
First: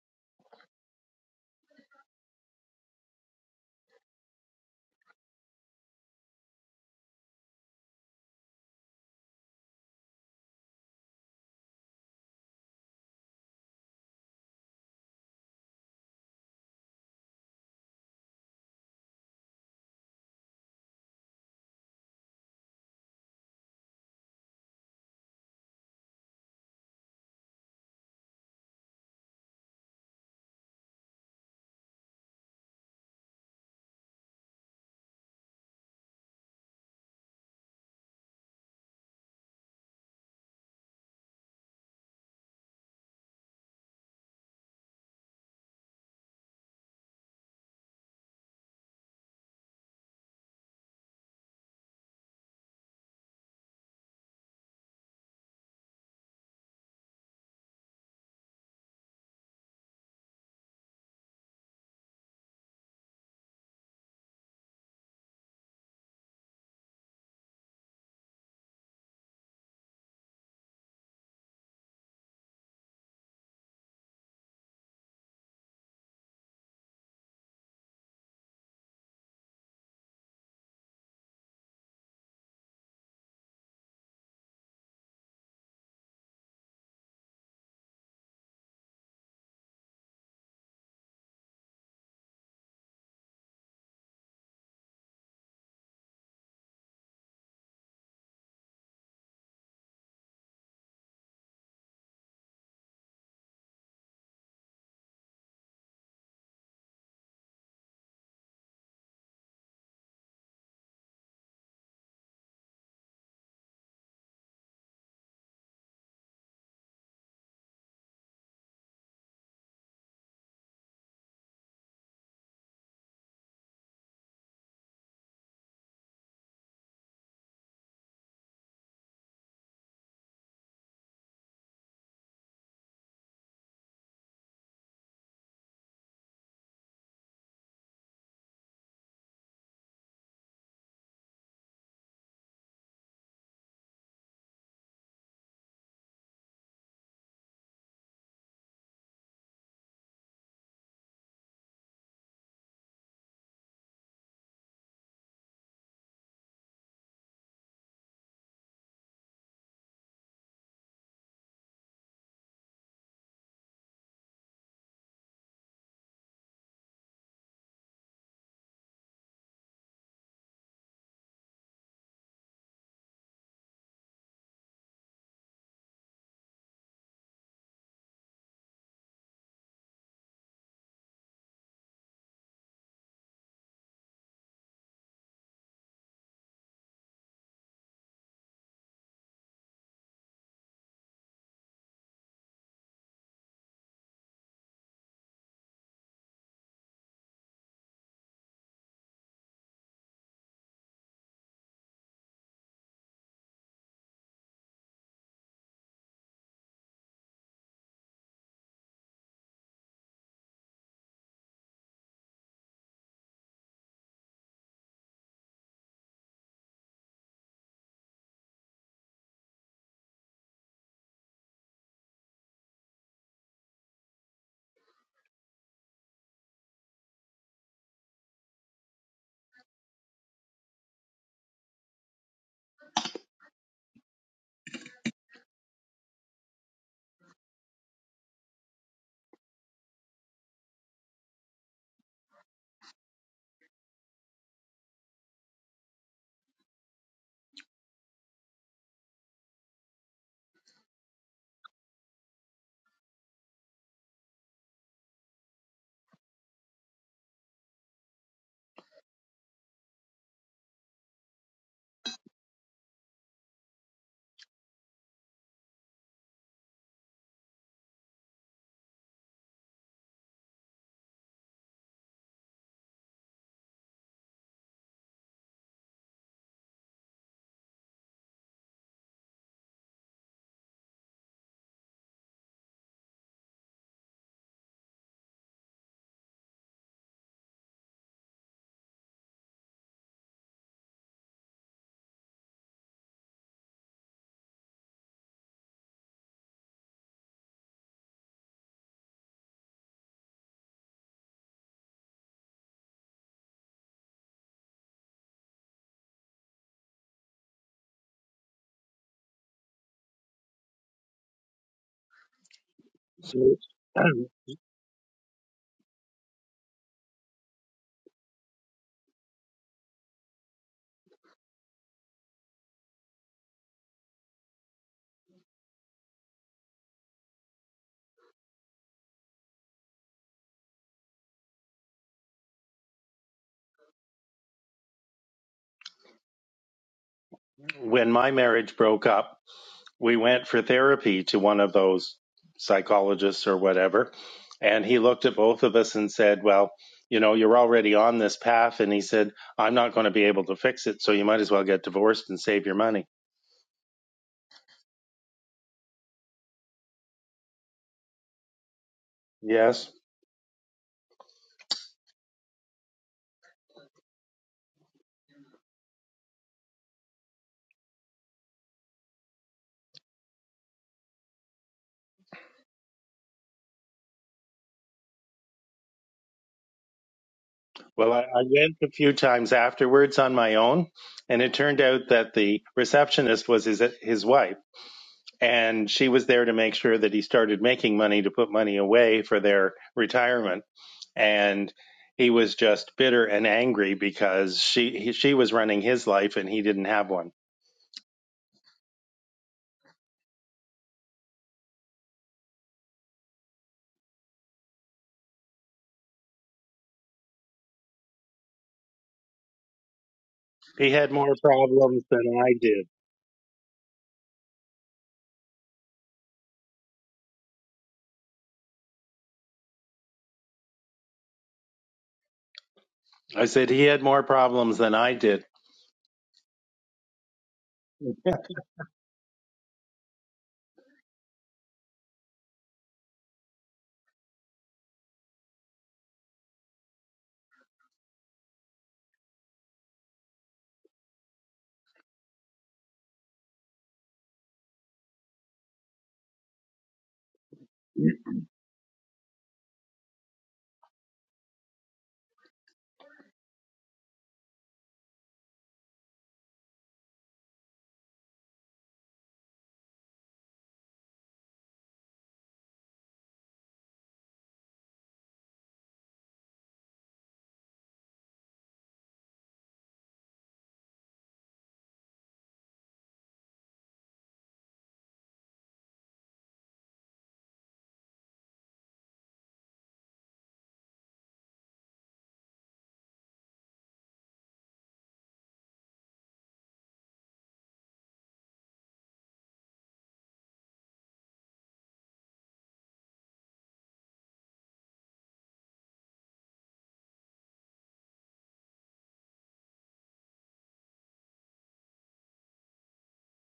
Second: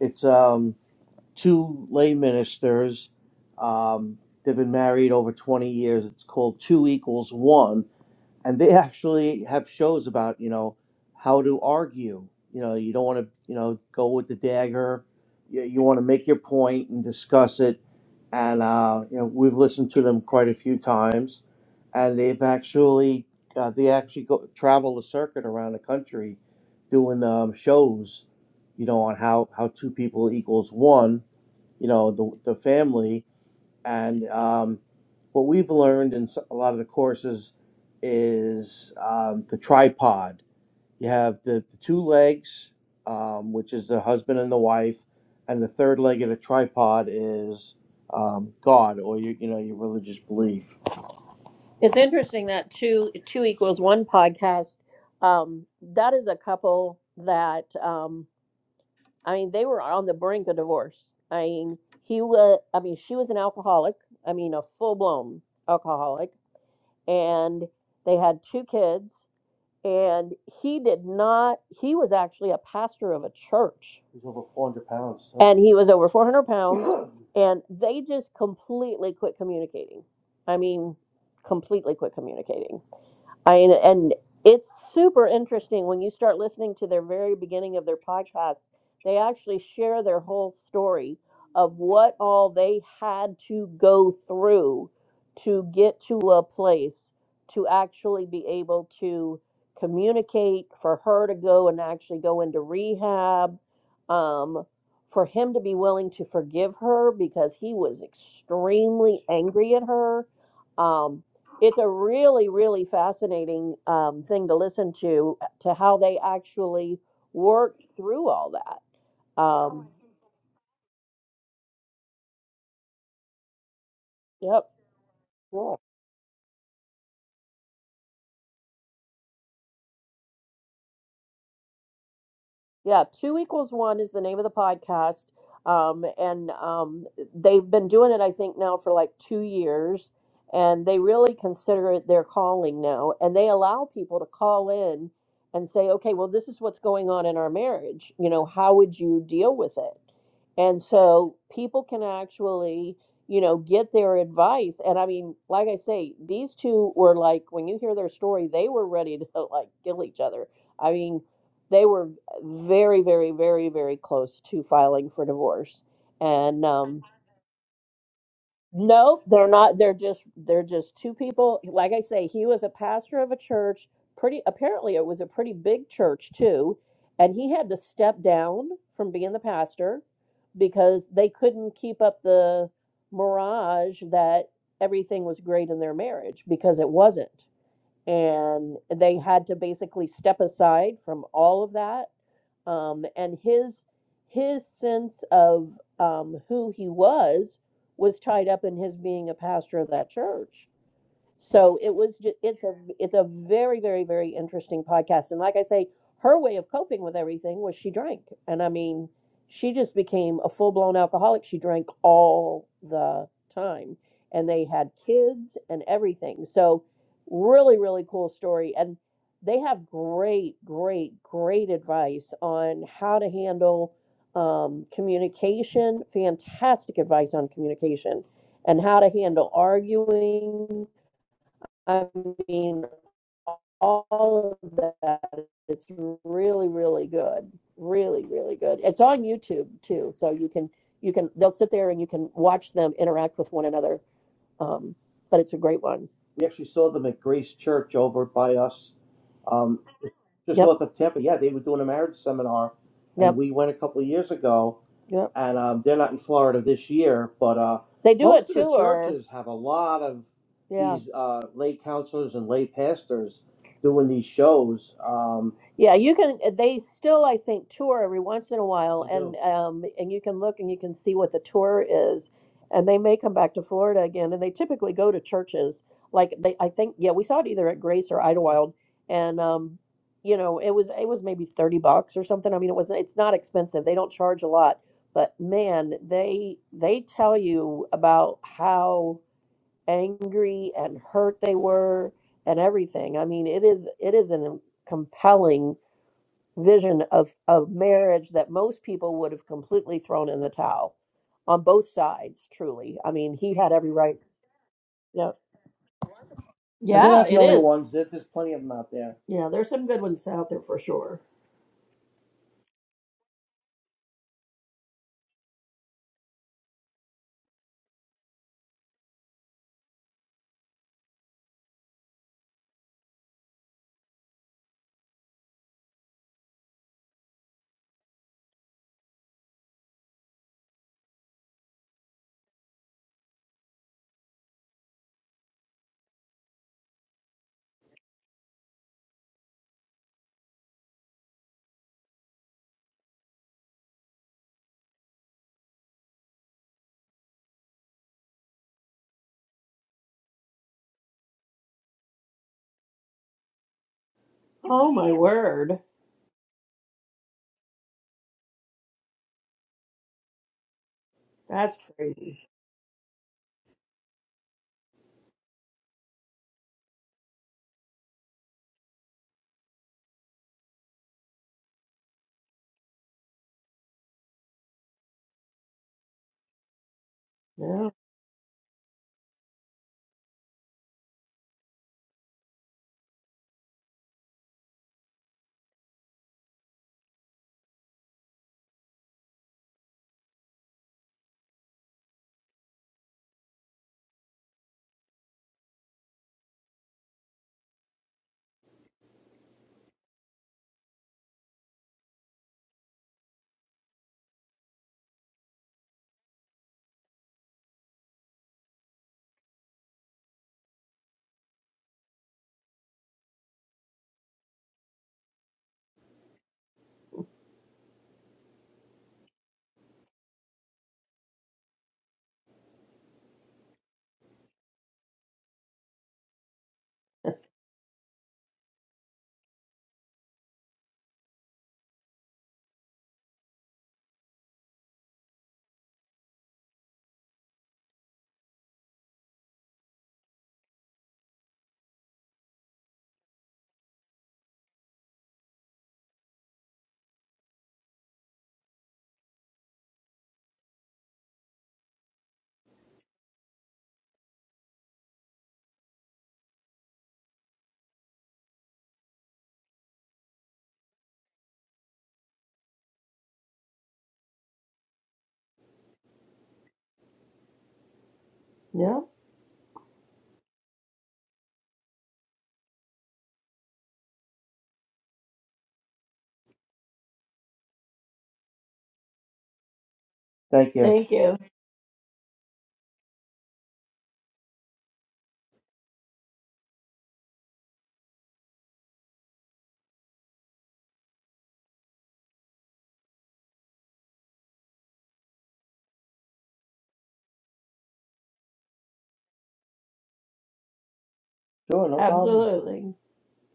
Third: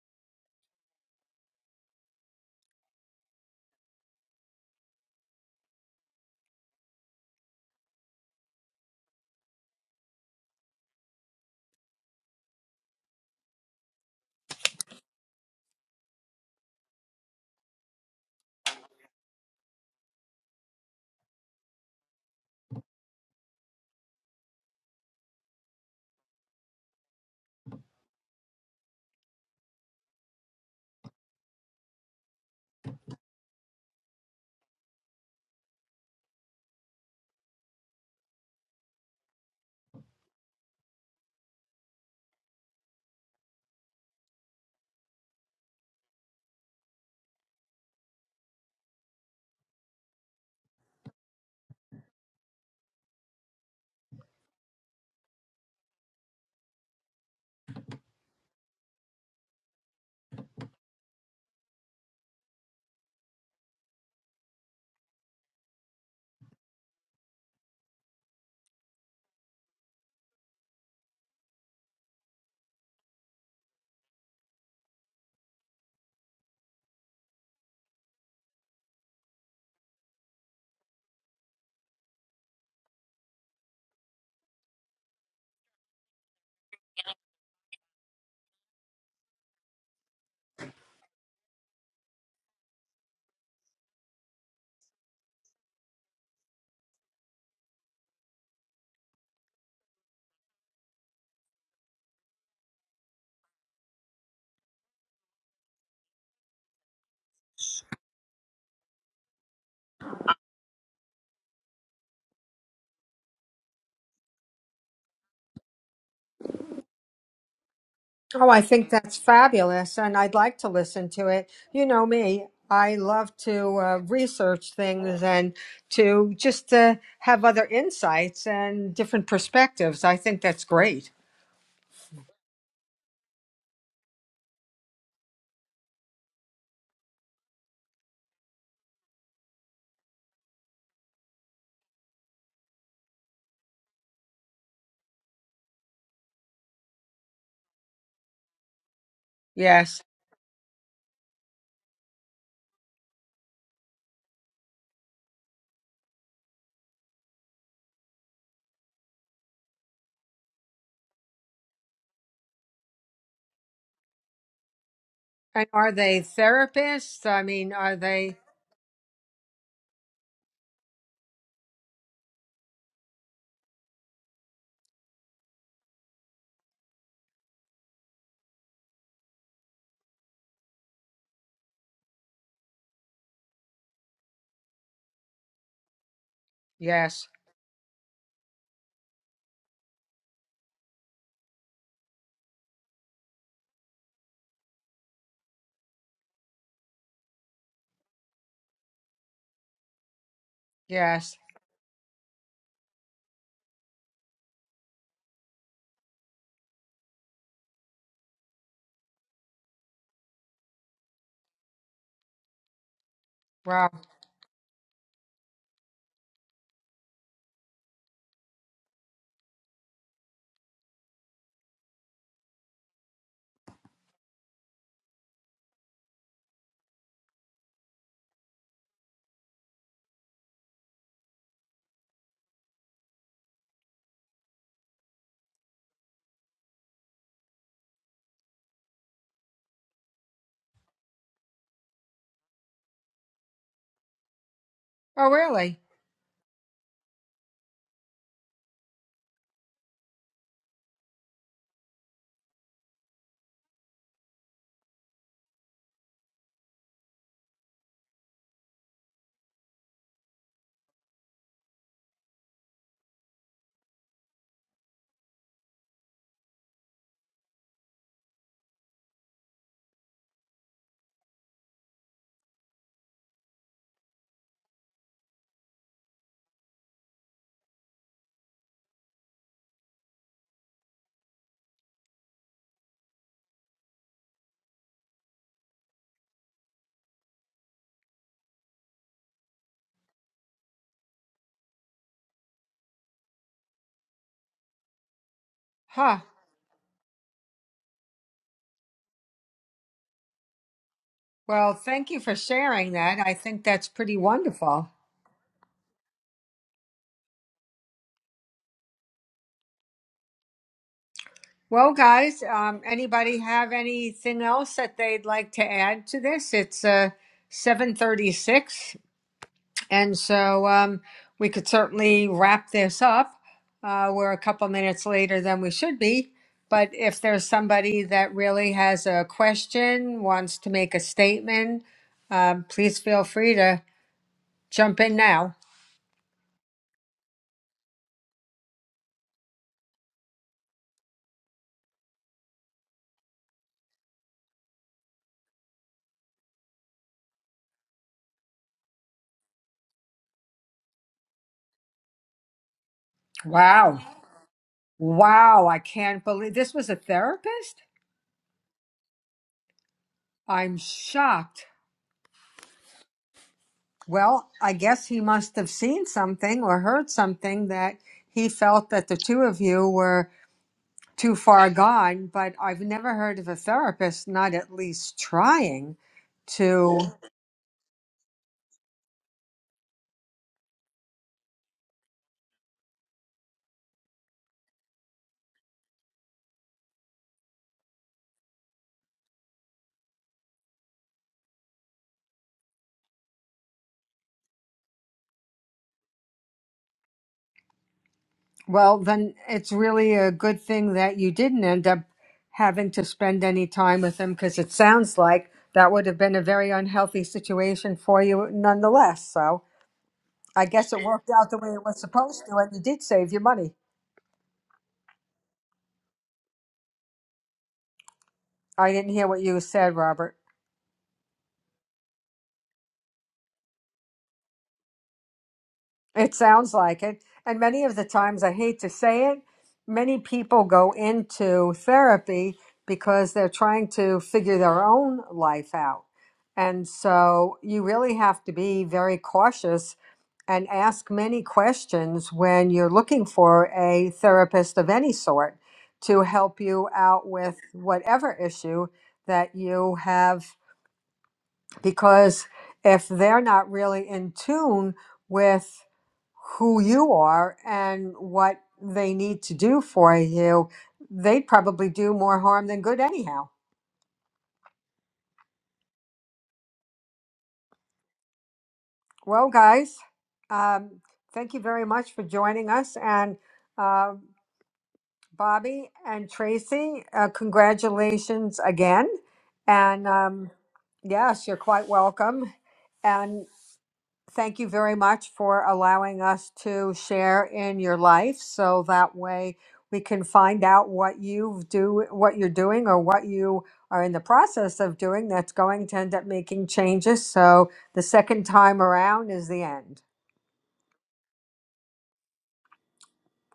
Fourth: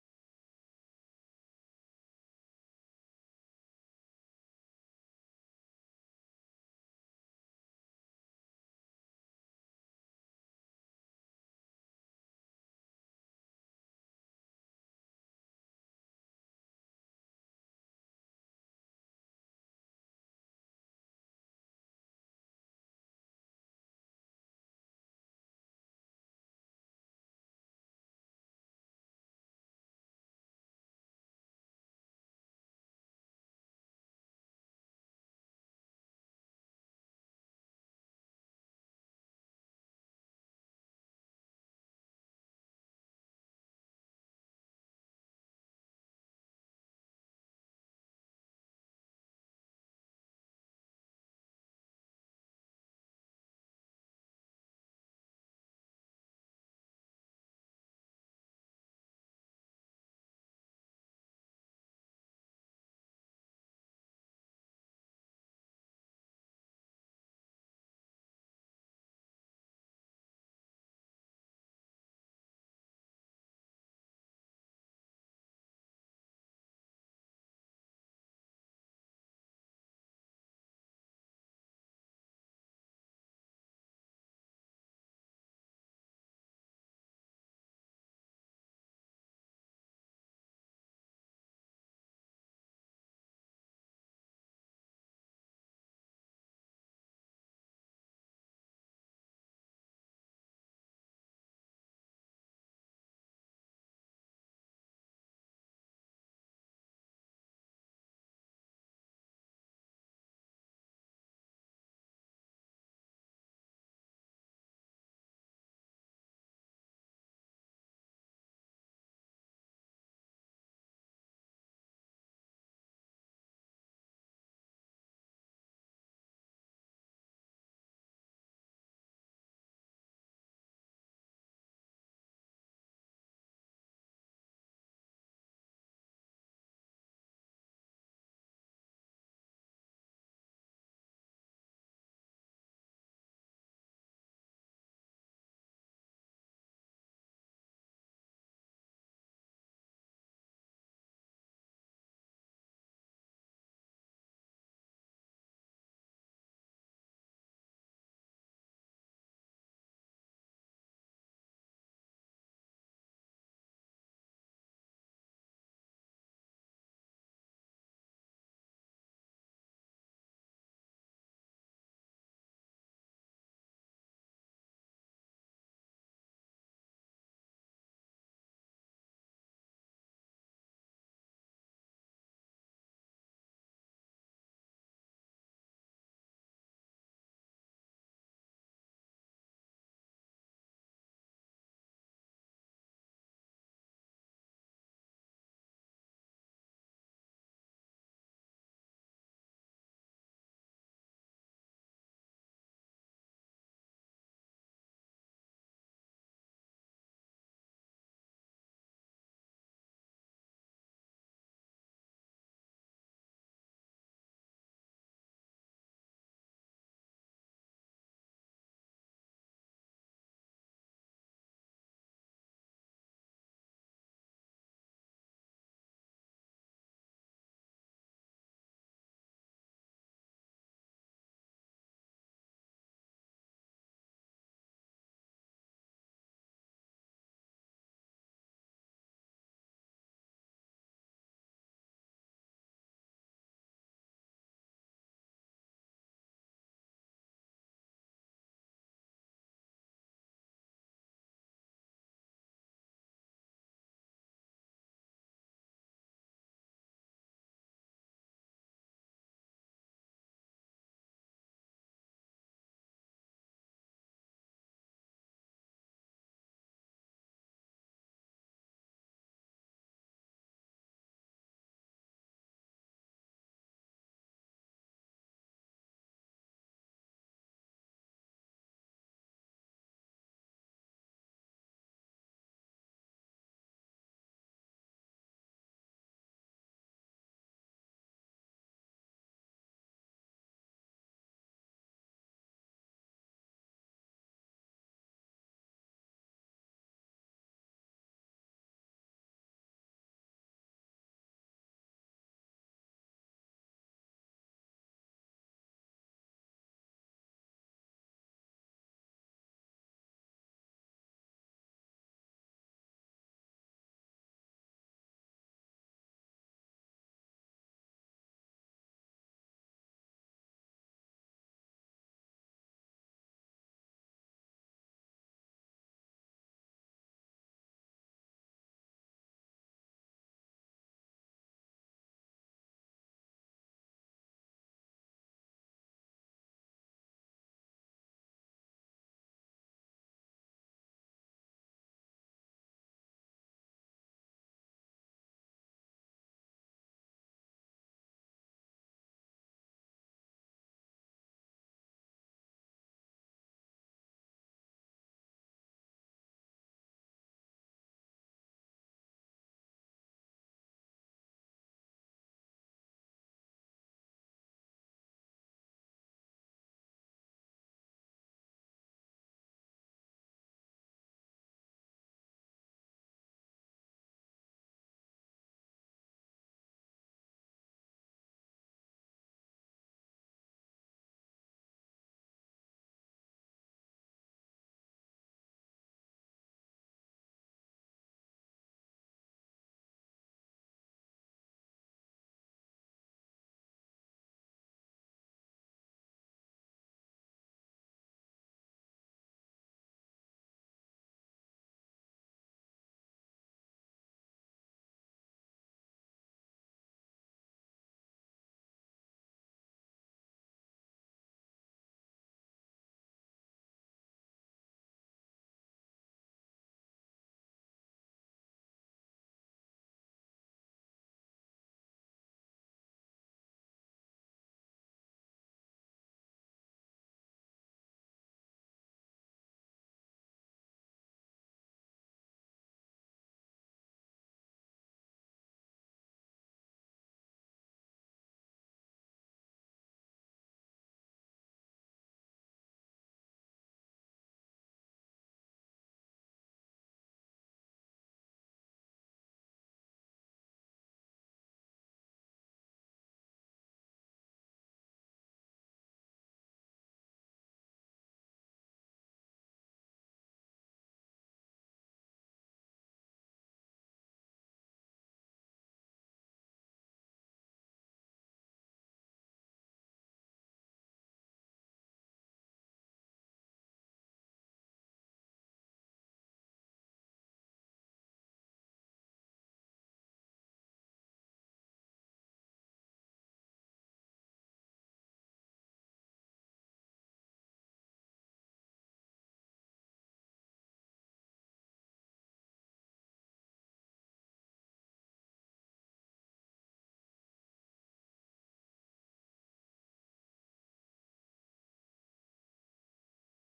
Speaker 1: It's um, two lay ministers. Um, they've been married over 20 years. It's called Two Equals One. and they actually have shows about you know how to argue you know you don't want to you know go with the dagger you, you want to make your point and discuss it and uh, you know we've listened to them quite a few times and they've actually uh, they actually go travel the circuit around the country doing um, shows you know on how how two people equals one you know the, the family and um, what we've learned in s- a lot of the courses is um, the tripod. You have the, the two legs, um, which is the husband and the wife, and the third leg of the tripod is um, God or your, you know your religious belief. It's interesting that two two equals one podcast. Um, that is a couple that. Um, I mean, they were on the brink of divorce. I mean, he was, I mean, she was an alcoholic. I mean, a full blown alcoholic. And they had two kids and he did not he was actually a pastor of a church He was over 400 pounds. so- and he was over 400 pounds and they just completely quit communicating i mean completely quit communicating i mean, and it's super interesting when you start listening to their very beginning of their podcast they actually share their whole story of what all they had to go through to get to a place to actually be able to communicate for her to go and actually go into rehab um, for him to be willing to forgive her because he was extremely angry at her um, it's a really really fascinating um, thing to listen to to how they actually worked through
Speaker 2: Oh,
Speaker 1: all
Speaker 2: I think that's
Speaker 1: that um,
Speaker 2: fabulous, and I'd like to listen to it. You know me, I love to uh,
Speaker 1: yep
Speaker 2: research things and
Speaker 1: yeah.
Speaker 2: to just uh, have other insights and different perspectives. I think that's great.
Speaker 1: Yeah, two equals one is the name of the podcast. Um, and um, they've been doing it, I think, now for like two years. And they really consider it their calling now. And they allow people to call in and say, okay, well, this is what's going on in our marriage. You know, how would you deal with it?
Speaker 2: Yes.
Speaker 1: And so people can actually, you know, get their advice. And I mean, like I say, these two were like, when you hear their story, they were ready to like kill each other. I mean, they were very, very, very, very close to filing for
Speaker 2: And
Speaker 1: divorce.
Speaker 2: are they
Speaker 1: And um,
Speaker 2: therapists? I mean, are they?
Speaker 1: no, they're not. They're just they're just two people. Like I say, he was a pastor of a church. Pretty apparently, it was a pretty big church too, and he had to step down from being the pastor because they couldn't keep up the mirage that everything was great in their marriage because it
Speaker 2: Yes.
Speaker 1: wasn't and they had to basically step aside from all of that um, and his his sense of um, who he was was tied up in his being a pastor of that church
Speaker 2: Yes.
Speaker 1: so it was just, it's a it's a very very very interesting podcast and like I say her way of coping with everything was she drank and I mean she just became a full-blown alcoholic she drank all the
Speaker 2: Wow.
Speaker 1: time and they had kids and everything. So really really cool story and they have great great great advice on how to handle um, communication fantastic advice on communication and how to handle arguing I mean, all of that. It's really, really good. Really, really good. It's on YouTube too, so you can you can they'll sit there and you can watch them interact with one another. Um,
Speaker 2: Oh,
Speaker 1: but it's a
Speaker 2: really?
Speaker 1: great one. We actually saw them at Grace Church over by us. Um, just Yep. north of Tampa. Yeah, they were doing a marriage seminar, and Yep. we went a couple of years ago. Yep. And um, they're not in Florida this year, but uh, They do a most of the tour. churches have a lot of Yeah. these uh, lay counselors and lay pastors doing these shows. Um, Yeah, you can. uh, They still, I think, tour every once in a while, they and do. um, and you can look and you can see what the tour is, and they may come back to Florida again, and they typically go to churches. Like they, I think, yeah, we saw it either at Grace or Idlewild, and um, you know it was it was maybe 30 bucks or something i mean it was it's not expensive they don't charge a lot but man they they tell you about how angry and hurt they were and everything i mean it is it is a compelling
Speaker 2: Huh.
Speaker 1: vision of of marriage that most people would have completely thrown in the towel on
Speaker 2: Well,
Speaker 1: both
Speaker 2: thank you for
Speaker 1: sides
Speaker 2: sharing
Speaker 1: truly i
Speaker 2: that. I
Speaker 1: mean he
Speaker 2: think
Speaker 1: had
Speaker 2: that's
Speaker 1: every
Speaker 2: pretty
Speaker 1: right
Speaker 2: wonderful.
Speaker 1: yeah But they're yeah not the it only is ones. There- There's plenty of them out there. yeah there's some good ones out there for sure
Speaker 2: Well, guys, um,
Speaker 3: So
Speaker 2: anybody have anything else that they'd like to add to this? It's uh, seven thirty-six, and so um, we could certainly wrap this up. Uh, we're a couple minutes later than we should be, but if there's somebody that really has a question, wants to make a statement, um, please feel free to jump in now.
Speaker 3: when my marriage broke up. we went for therapy to one of those psychologists or whatever. And he looked at both of us and said, Well, you know, you're already on this path. And he said, I'm not going to be able to fix it. So you might as well get divorced and save your money.
Speaker 2: Wow,
Speaker 1: oh my
Speaker 2: wow!
Speaker 1: word
Speaker 2: I can't believe this was a therapist.
Speaker 3: Yes.
Speaker 2: I'm shocked.
Speaker 1: That's crazy.
Speaker 2: Well, I guess he must have seen something or heard something that he felt that the two of you were too far gone, but I've never heard of a therapist not at least trying to. Yeah.
Speaker 1: Yeah.
Speaker 3: Well, I, I went a few times afterwards on my own. And it turned out that the receptionist was his, his wife. And she was there to make sure that he started making money to put money away for their retirement and he was just bitter and angry because she he, she was running his life and he didn't have one.
Speaker 2: Well, then it's really a good thing that you didn't end up having to spend any time with him because it sounds like that would have been a very unhealthy situation for you nonetheless. So I
Speaker 3: He
Speaker 2: guess it
Speaker 3: had
Speaker 2: worked
Speaker 3: more
Speaker 2: out the way it was
Speaker 3: problems than
Speaker 2: supposed
Speaker 3: I
Speaker 2: to, and you
Speaker 3: did.
Speaker 2: did save your money. I didn't hear what you said, Robert.
Speaker 3: I said he had more problems than I did.
Speaker 2: It sounds like it. And many of the times, I hate to say it, many people go into therapy because they're trying to figure their own life out. And so you really have to be very cautious and ask many questions when you're looking for a therapist of any sort to help you out with whatever issue that you have because if they're not really in tune with who you are and what they need to do for you, they'd probably do more harm than good anyhow.
Speaker 1: Yeah.
Speaker 2: Well, guys, um, thank you very much for joining us. And uh, Bobby and Tracy, uh, congratulations again. And um,
Speaker 1: Thank you. Thank you.
Speaker 2: yes, you're quite welcome. And thank you very much for allowing us to share in your life so that way we can find out what you do what you're doing or what you are in the process of doing that's going to end up making changes so the second time around is the end
Speaker 1: Sure, no problem. Absolutely.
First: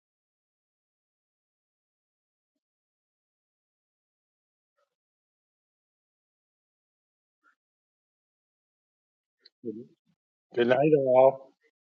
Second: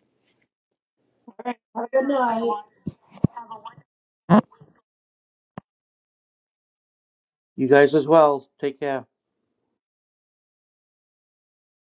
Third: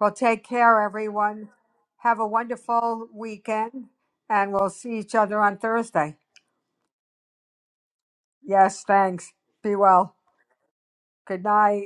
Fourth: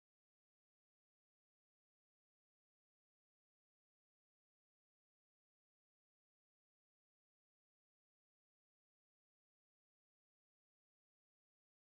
Speaker 2: well take care everyone
Speaker 1: Have a Good
Speaker 2: have a
Speaker 1: night.
Speaker 2: wonderful weekend and we'll see each other on thursday
Speaker 1: You guys as well. Take
Speaker 2: yes
Speaker 1: care.
Speaker 2: thanks be well
Speaker 3: Good night,
Speaker 2: good
Speaker 3: all.
Speaker 2: night